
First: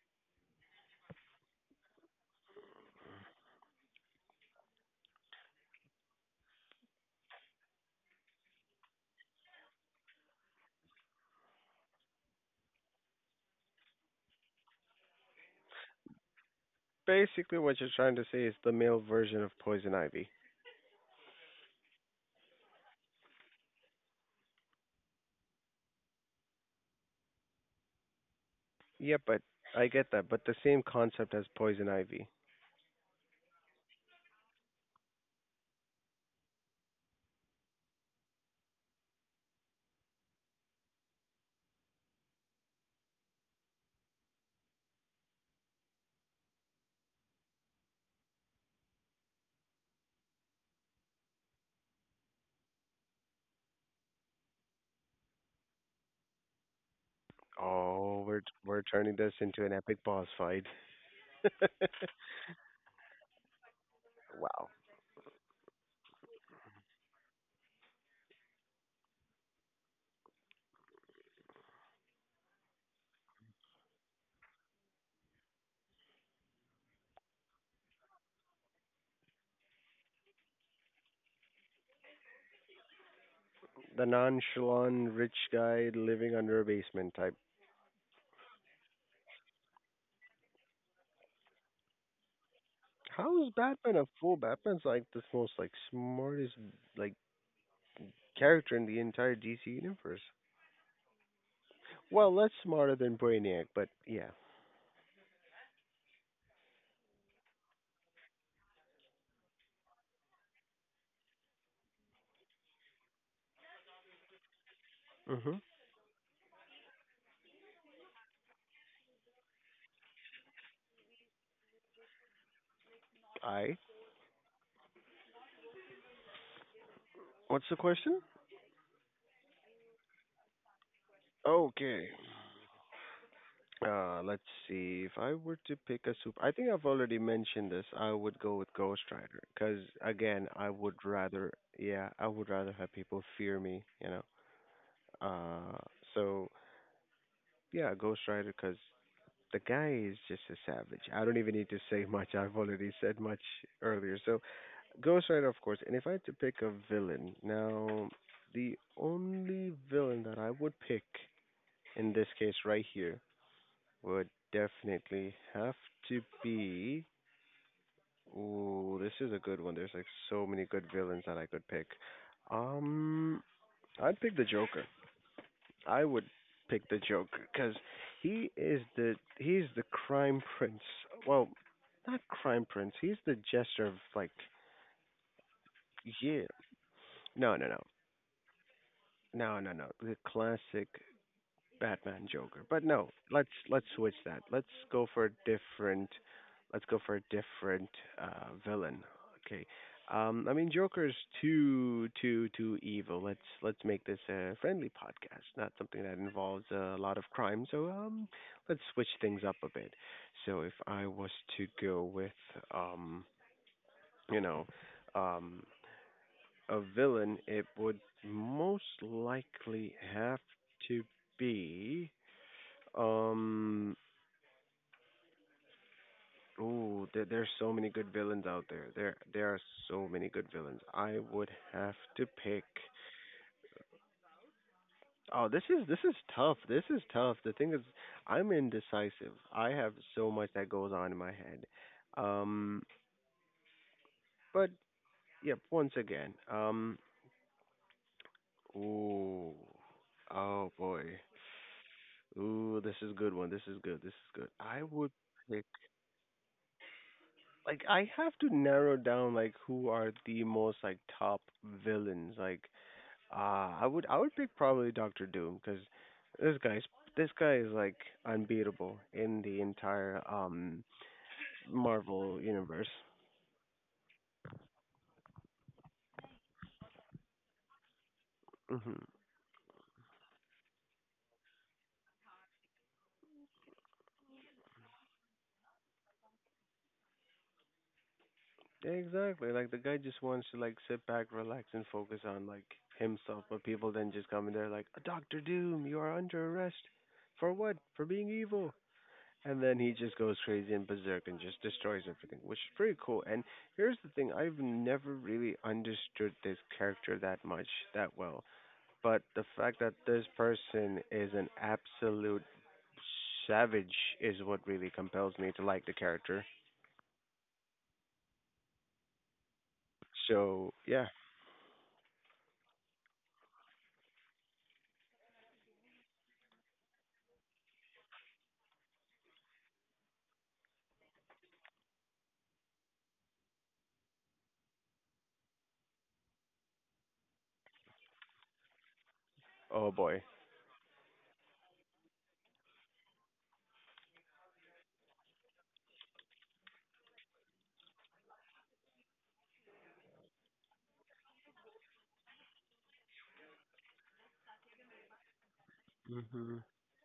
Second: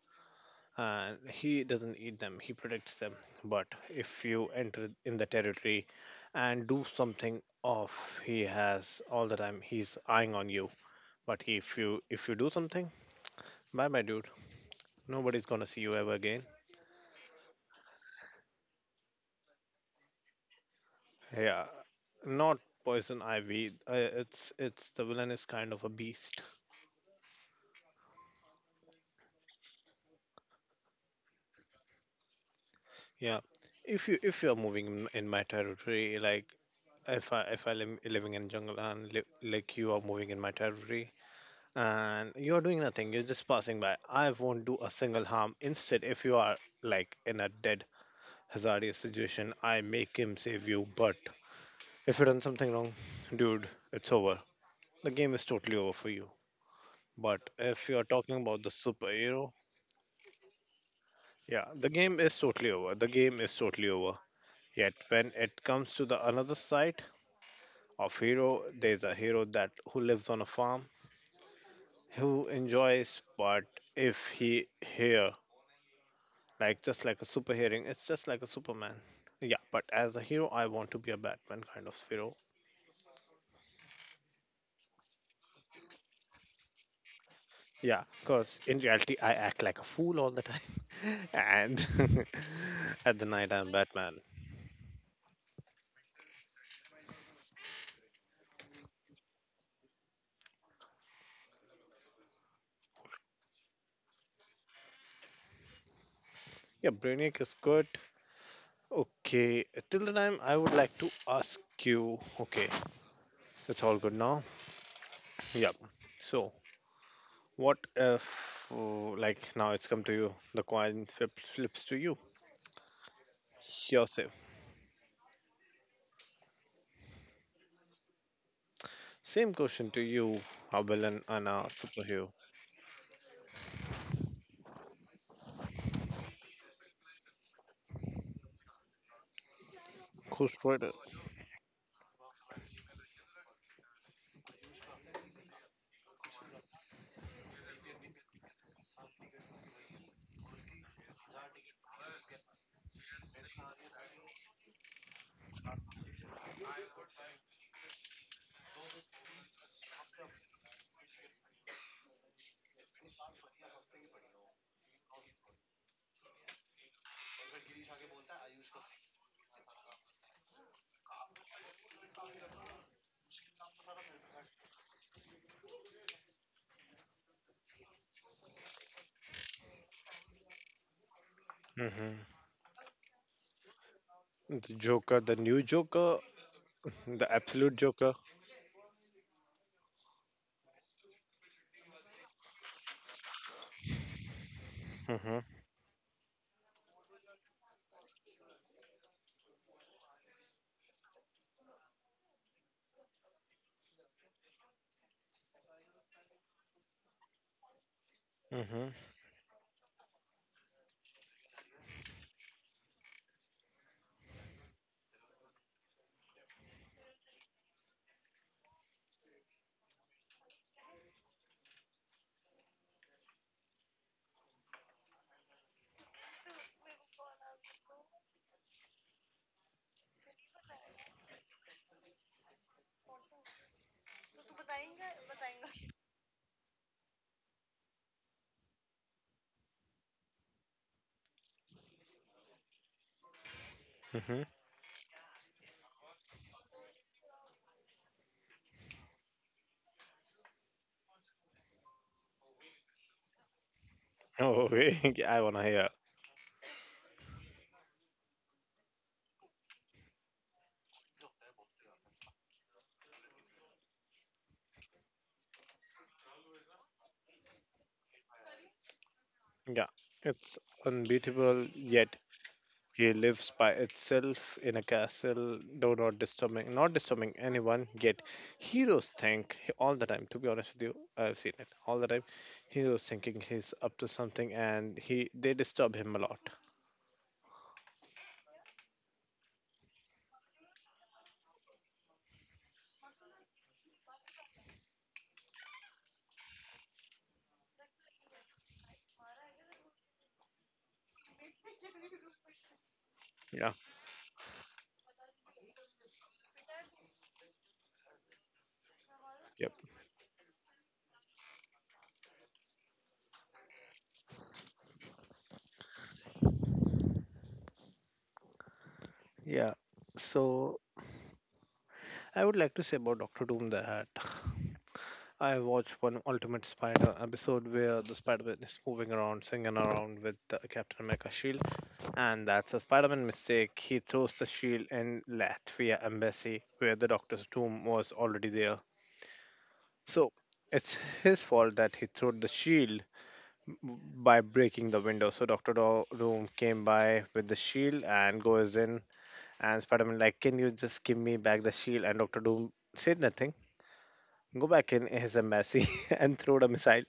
He doesn't eat them, he protects them. But if you enter in the territory and do something off, he has all the time he's eyeing on you. But if you do something, bye bye, dude. Nobody's gonna see you ever again. Basically what you're trying to say is the male version of Poison Ivy. Yeah, not poison ivy. It's the villain is kind of a beast. Yeah, but I get that, but the same concept as Poison Ivy. Yeah, if you're moving in my territory, like if I live living in jungle and like you are moving in my territory, and you're doing nothing, you're just passing by, I won't do a single harm. Instead, if you are like in a dead hazardous situation, I make him save you. But if you done something wrong, dude, it's over. The game is totally over for you. But if you're Oh, talking we're about the we're turning this superhero, into an epic boss fight. yeah, the game is totally over, the game is totally over. Yet when it comes to the another side of hero, there's a hero that who lives on a farm, who enjoys, but if he here, like just like a super hearing, it's just like a Superman. Yeah, but as a hero I want to be a Batman kind of hero. The nonchalant rich guy living under a basement type. Yeah, because in reality I act like a fool all the time. And at the How is night I'm Batman a Batman. fool? Batman's like the most like smartest like character in the entire DC universe. Well, less smarter than Brainiac, but yeah. Yeah, Brainiac is good. Okay, till the time I would like to ask you, okay, it's all good now. Mhm. Yeah. So what if like now it's come to you the coin flip, flips to you, I. yourself. What's the question? Same question to you: a villain and a Okay. superhero. Let's see. If I were to pick a super, I think I've already mentioned this. I would go with Ghost Rider because, again, Ghost I Rider. would rather, yeah, I would rather have people fear me. Uh, so yeah, Ghost Rider because the guy is just a savage. I don't even need to say much. I've already said much earlier. So Ghost Rider, of course. And if I had to pick a villain, now the only villain that I would pick in this case right here would definitely have to be. Ooh, this is a good one. There's, like, so many good villains that I could pick. Um, I'd pick the Joker. I would pick the Joker because he's the crime prince. Well, Mm-hmm. not crime prince. He's the jester of, like, The Joker, the new Joker, yeah. the No, no, absolute no, Joker. no, no, no. The classic Batman Joker. But no, let's switch that. Let's go for a Mm-hmm. different let's go for a different villain. Okay. I mean, Joker is too evil. Let's make this a friendly podcast, not something that involves a lot of crime. So let's Mm-hmm. switch things up a bit. So if I was to go with um you know um a villain, it would most likely have to be um, ooh, there's so many good villains out there. There are so many good villains. I would have to pick. Oh, this is tough. This is tough. The thing is, I'm indecisive. I have so much that goes on in my head. Um, Mm-hmm. but yep, once again. Ooh, oh boy. Ooh, this is good one. This is good. This is good. Oh, I would wait, I wanna pick. hear. Like, I have to narrow down, like, who are the most, like, top villains. Like, I would pick, probably, Doctor Doom, because this guy's this guy is like unbeatable in the Yeah, entire it's unbeatable. Yet Marvel universe. he lives by itself in a castle. No, not disturbing, not disturbing anyone. Yet Hmm heroes think all the time. To be honest with you, I've seen it all the time. Heroes thinking he's up to something, and he they disturb him a lot. Exactly. Like, the guy just wants to, like, sit back, relax, and focus on, like, himself. But people then just come in there like, Doctor Doom, you are under arrest. For what? For being evil. And then he just goes crazy and berserk and just destroys everything, which is pretty cool. And Yeah. here's the thing, I've never really understood this character that much, that well. But the Yep. fact that this person is an absolute savage is what really compels me to like the character. Yeah. So, So yeah. I would like to say about Doctor Doom that I watched one Ultimate Spider episode where the Spider-Man is moving around, swinging around with the Captain America shield, and that's a Spider-Man mistake. He throws the shield in Latvia embassy where the Doctor's Doom was already there. Oh boy. So it's his fault that he threw the shield by breaking the window. So Doom came by with the shield and goes in, and Spider-Man like, "Can you just give me back the shield?" And Doctor Doom said nothing. Go back in his embassy and throw Hmm the missile.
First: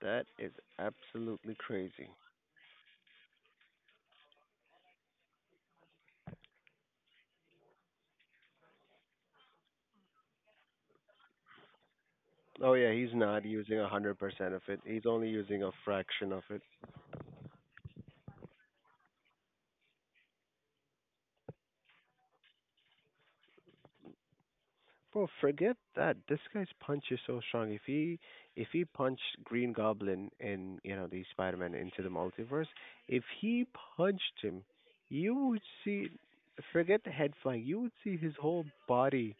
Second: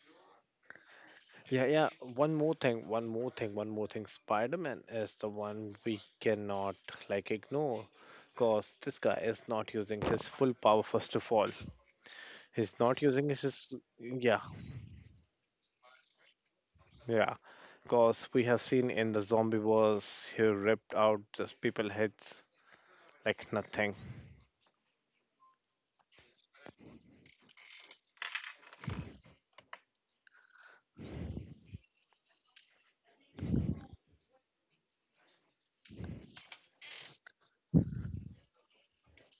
That is absolutely Yeah, yeah. crazy. One more thing, one more thing, one more thing. Spider-Man is the one we cannot like ignore because this guy is not using his full power first of all. He's Oh, yeah, not he's using not his- using a Yeah, 100% of it, he's only using a fraction of it. yeah. Because we have seen in the zombie wars, he ripped out just people heads like nothing. Well, forget that. This guy's punch is so strong. If he punched Green Goblin and, you know, the Spider Man into the multiverse, if he punched him, you would see, forget the head flying, you would see his whole body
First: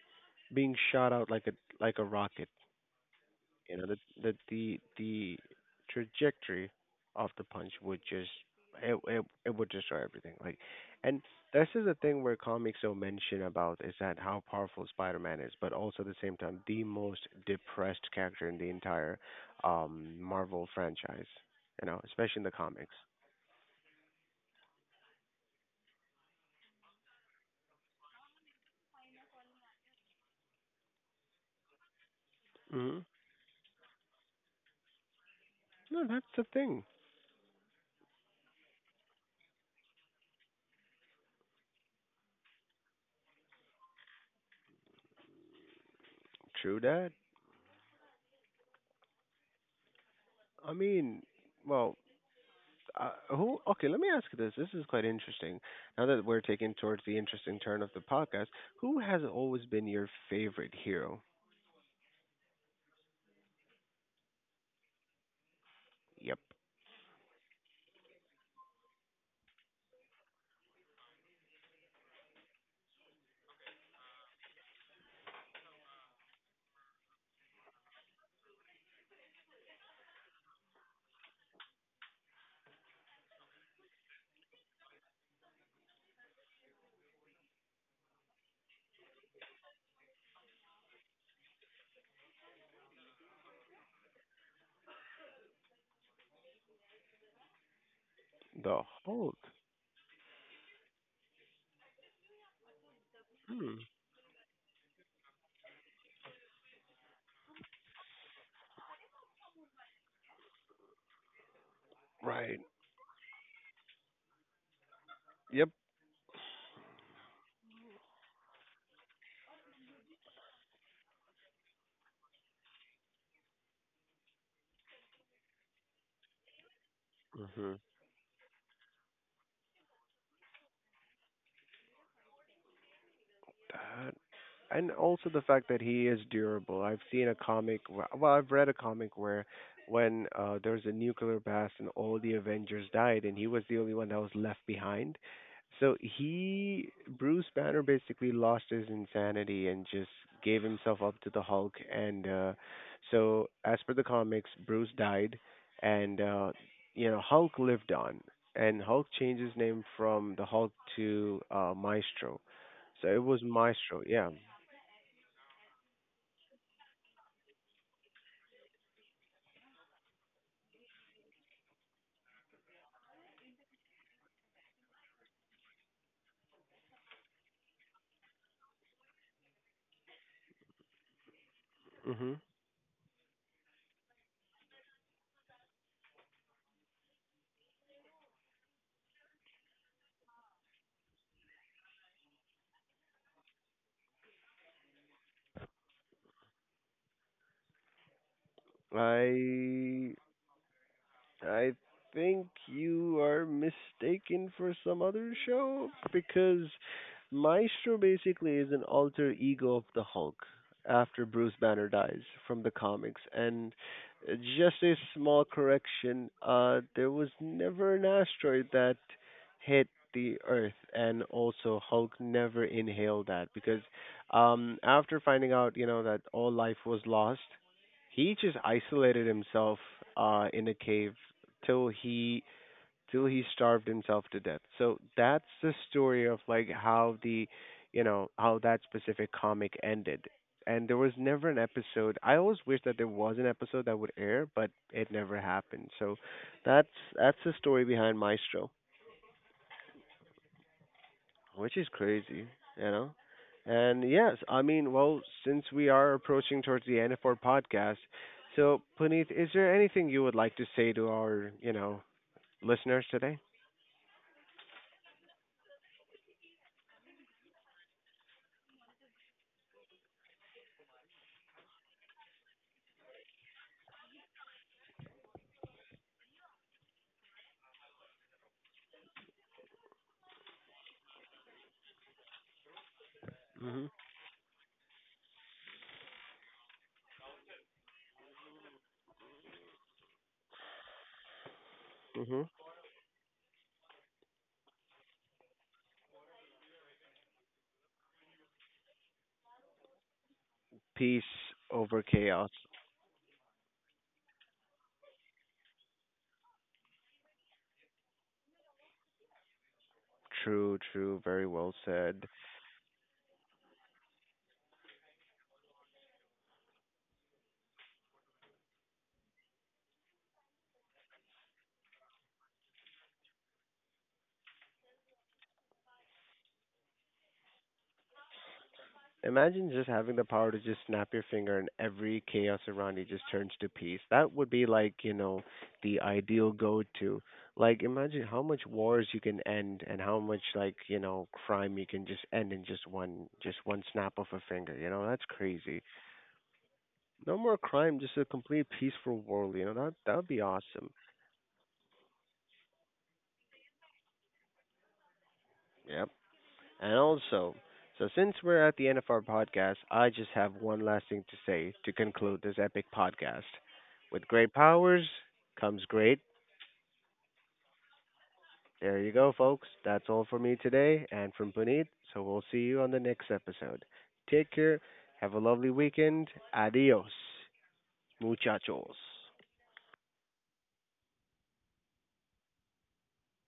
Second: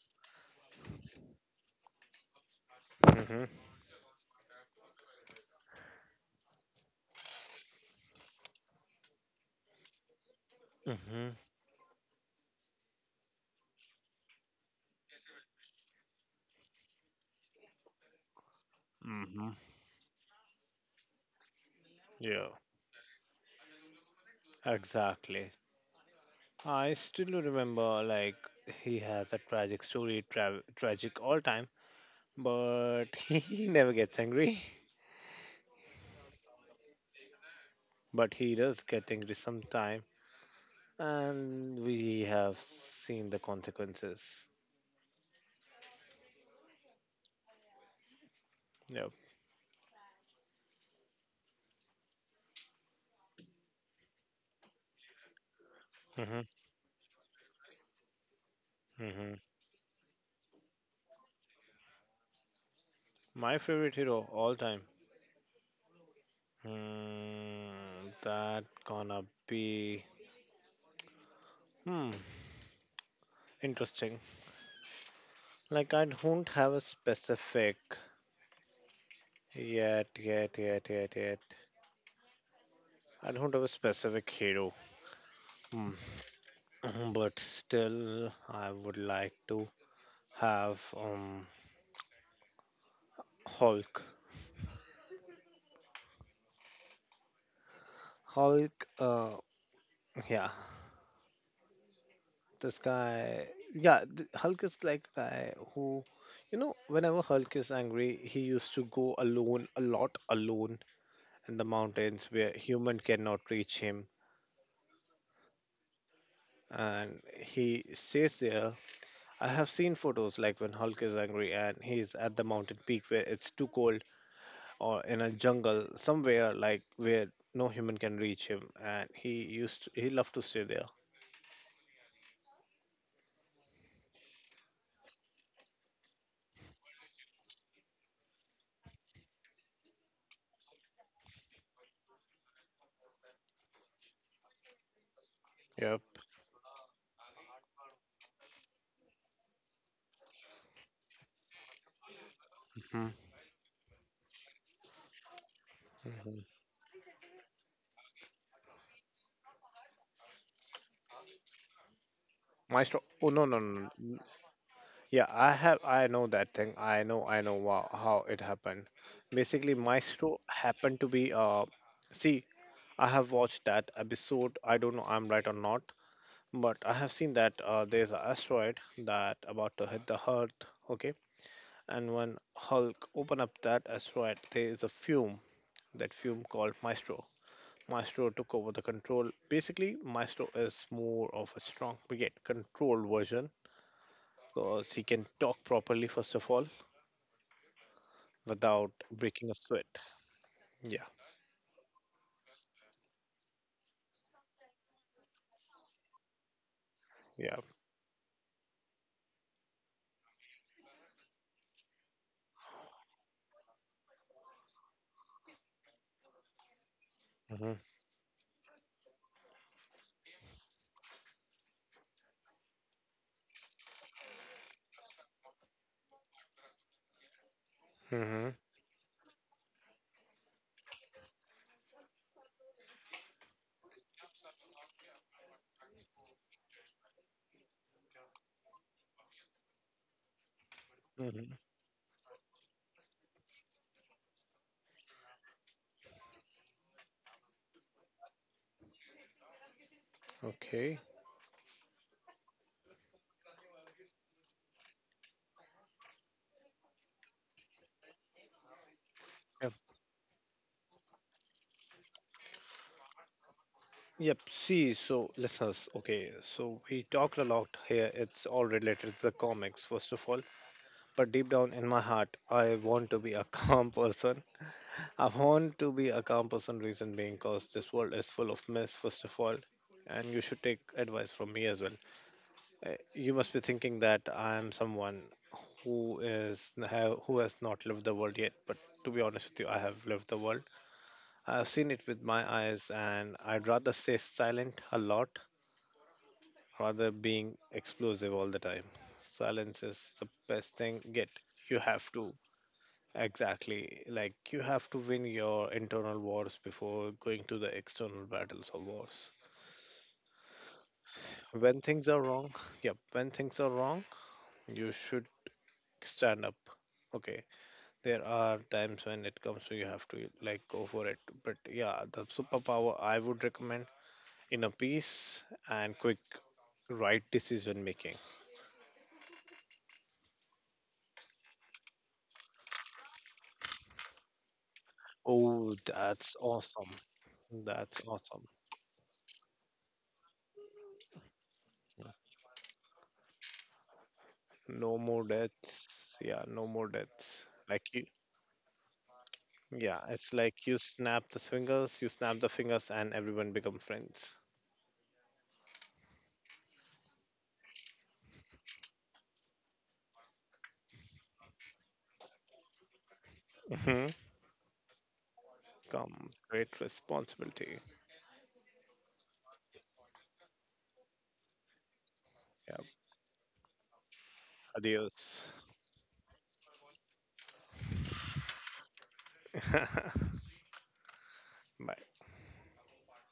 being shot out like a rocket. Hmm. You know, that the trajectory of the punch would just, it would destroy everything. Like, and Hmm. this is the thing where comics don't mention about, is that how powerful Spider-Man is, but also at the same time the most depressed character in the entire Hmm. Marvel franchise. You know, especially in Yeah, the comics. exactly. I still remember like he has a tragic story, tragic all time, Hmm but he never gets angry. No, that's the thing. But he does get angry sometime, and we have seen the consequences. True that. Yep. I mean, well, who? Okay, let me ask you this. This is quite interesting. Now that we're Hmm. taking towards the interesting turn of the podcast, who has Hmm. always been your favorite hero? My favorite hero all time. Yep, Hmm, that gonna be hmm interesting. Like I don't have a specific, yet, yet, yet, yet, yet. I don't have a specific hero. Hmm. But still, I would like to have Hulk. the Hulk, Hulk. yeah, this guy, Hmm. yeah, Hulk is like a guy who, you know, whenever Hulk is angry, he used to go alone, a lot alone in the mountains where Right. human cannot reach him, Yep. and he stays there. I have seen photos like when Hulk is angry and he's at the mountain peak where it's too cold, or in a jungle somewhere like where no hmm human can reach him, and he used to, he loved to stay there. That, and also the fact that he is durable. I've seen a comic, well, I've read a comic where when there was a nuclear blast and all the Avengers died, and he was the only one that was left behind. So Yep. he, Bruce Banner, basically lost his insanity and just gave himself up to the Hulk. And so, as per the comics, Bruce died, and Hmm. You know, Hulk lived on. And Hulk changed his name from the Hulk to Maestro. Maestro. So it Oh was no, no, no, Maestro, no. yeah. Yeah, I have. I know that thing. I know. I know wow, how it happened. Basically, Maestro happened to be. See, I have watched that episode. I don't know. I'm right or not, but I have seen that there's an asteroid that about to hit the Earth. Okay, and hmm when Hulk open up that asteroid, there is a fume. That fume called Maestro. Maestro took over the control. Basically, Maestro is more of a strong brigade controlled version because he can talk properly, first of all, without breaking a sweat. I Yeah, I think you are mistaken for some other show, because yeah. Maestro basically is an alter ego of the Hulk after Bruce Banner dies, from the comics. And just a small correction, there was Hmm. never an asteroid that hit the Earth, and also Hulk never inhaled that because after finding out, you know, that all life was lost, he Hmm. just isolated himself in a cave till he till he starved himself to death. So that's the story of like how the, you know, how that specific comic ended. And there was never Hmm. an episode. I always wish that there was an episode that would air, but it never happened. So that's that's the story behind Maestro, Okay. which is crazy, you know. And yes, I mean, well, since we are approaching towards the end of our podcast, so Puneet, is Yep. there anything you would like to say to our, you know, listeners today? Yep. See, so listeners, okay, so we talked a lot here. It's all related to the comics, first of all. But deep down in my heart, I want to be a calm person. I want to be a calm person, reason being because this world is full of mess, first of all. And you should take advice from me as well. You must be thinking that I am someone who is have, who has not lived the world yet. But to be honest with you, I have lived the world. I have seen it with Mhm. my eyes, and I'd rather stay silent a lot rather being explosive all the time. Silence is the best thing yet. Peace You over have to chaos. exactly like you have to win your internal wars before going to the external battles or wars. True, true, very well When things are said. wrong, yep, when things are wrong, you should stand up. Okay, there are times when it comes to you have to like go for it. But yeah, the superpower I would recommend: inner peace and quick right decision making. Imagine just having the power to just snap your finger and every chaos around you just turns to peace. That would be, like, you know, Oh, the that's ideal go awesome. to. Like, That's imagine awesome. how much wars you can end and how much, like, you know, crime you can just end in just one, just one snap of a finger, No you know, more that's crazy. deaths. Yeah, no more No deaths. more Like you, crime, just a complete peaceful world, you know, that yeah, that'd it's be like you awesome. snap the fingers, you snap the fingers and everyone become friends. Yep. And also, so since we're at the end of our podcast, I just have one last thing to say to conclude this epic podcast. Hmm. With great powers comes great. Come great responsibility. There you go, folks. That's all for me today and from Puneet. So we'll see Yeah. you on the next episode. Take care. Have Adios. a lovely weekend. Adios, muchachos. Bye.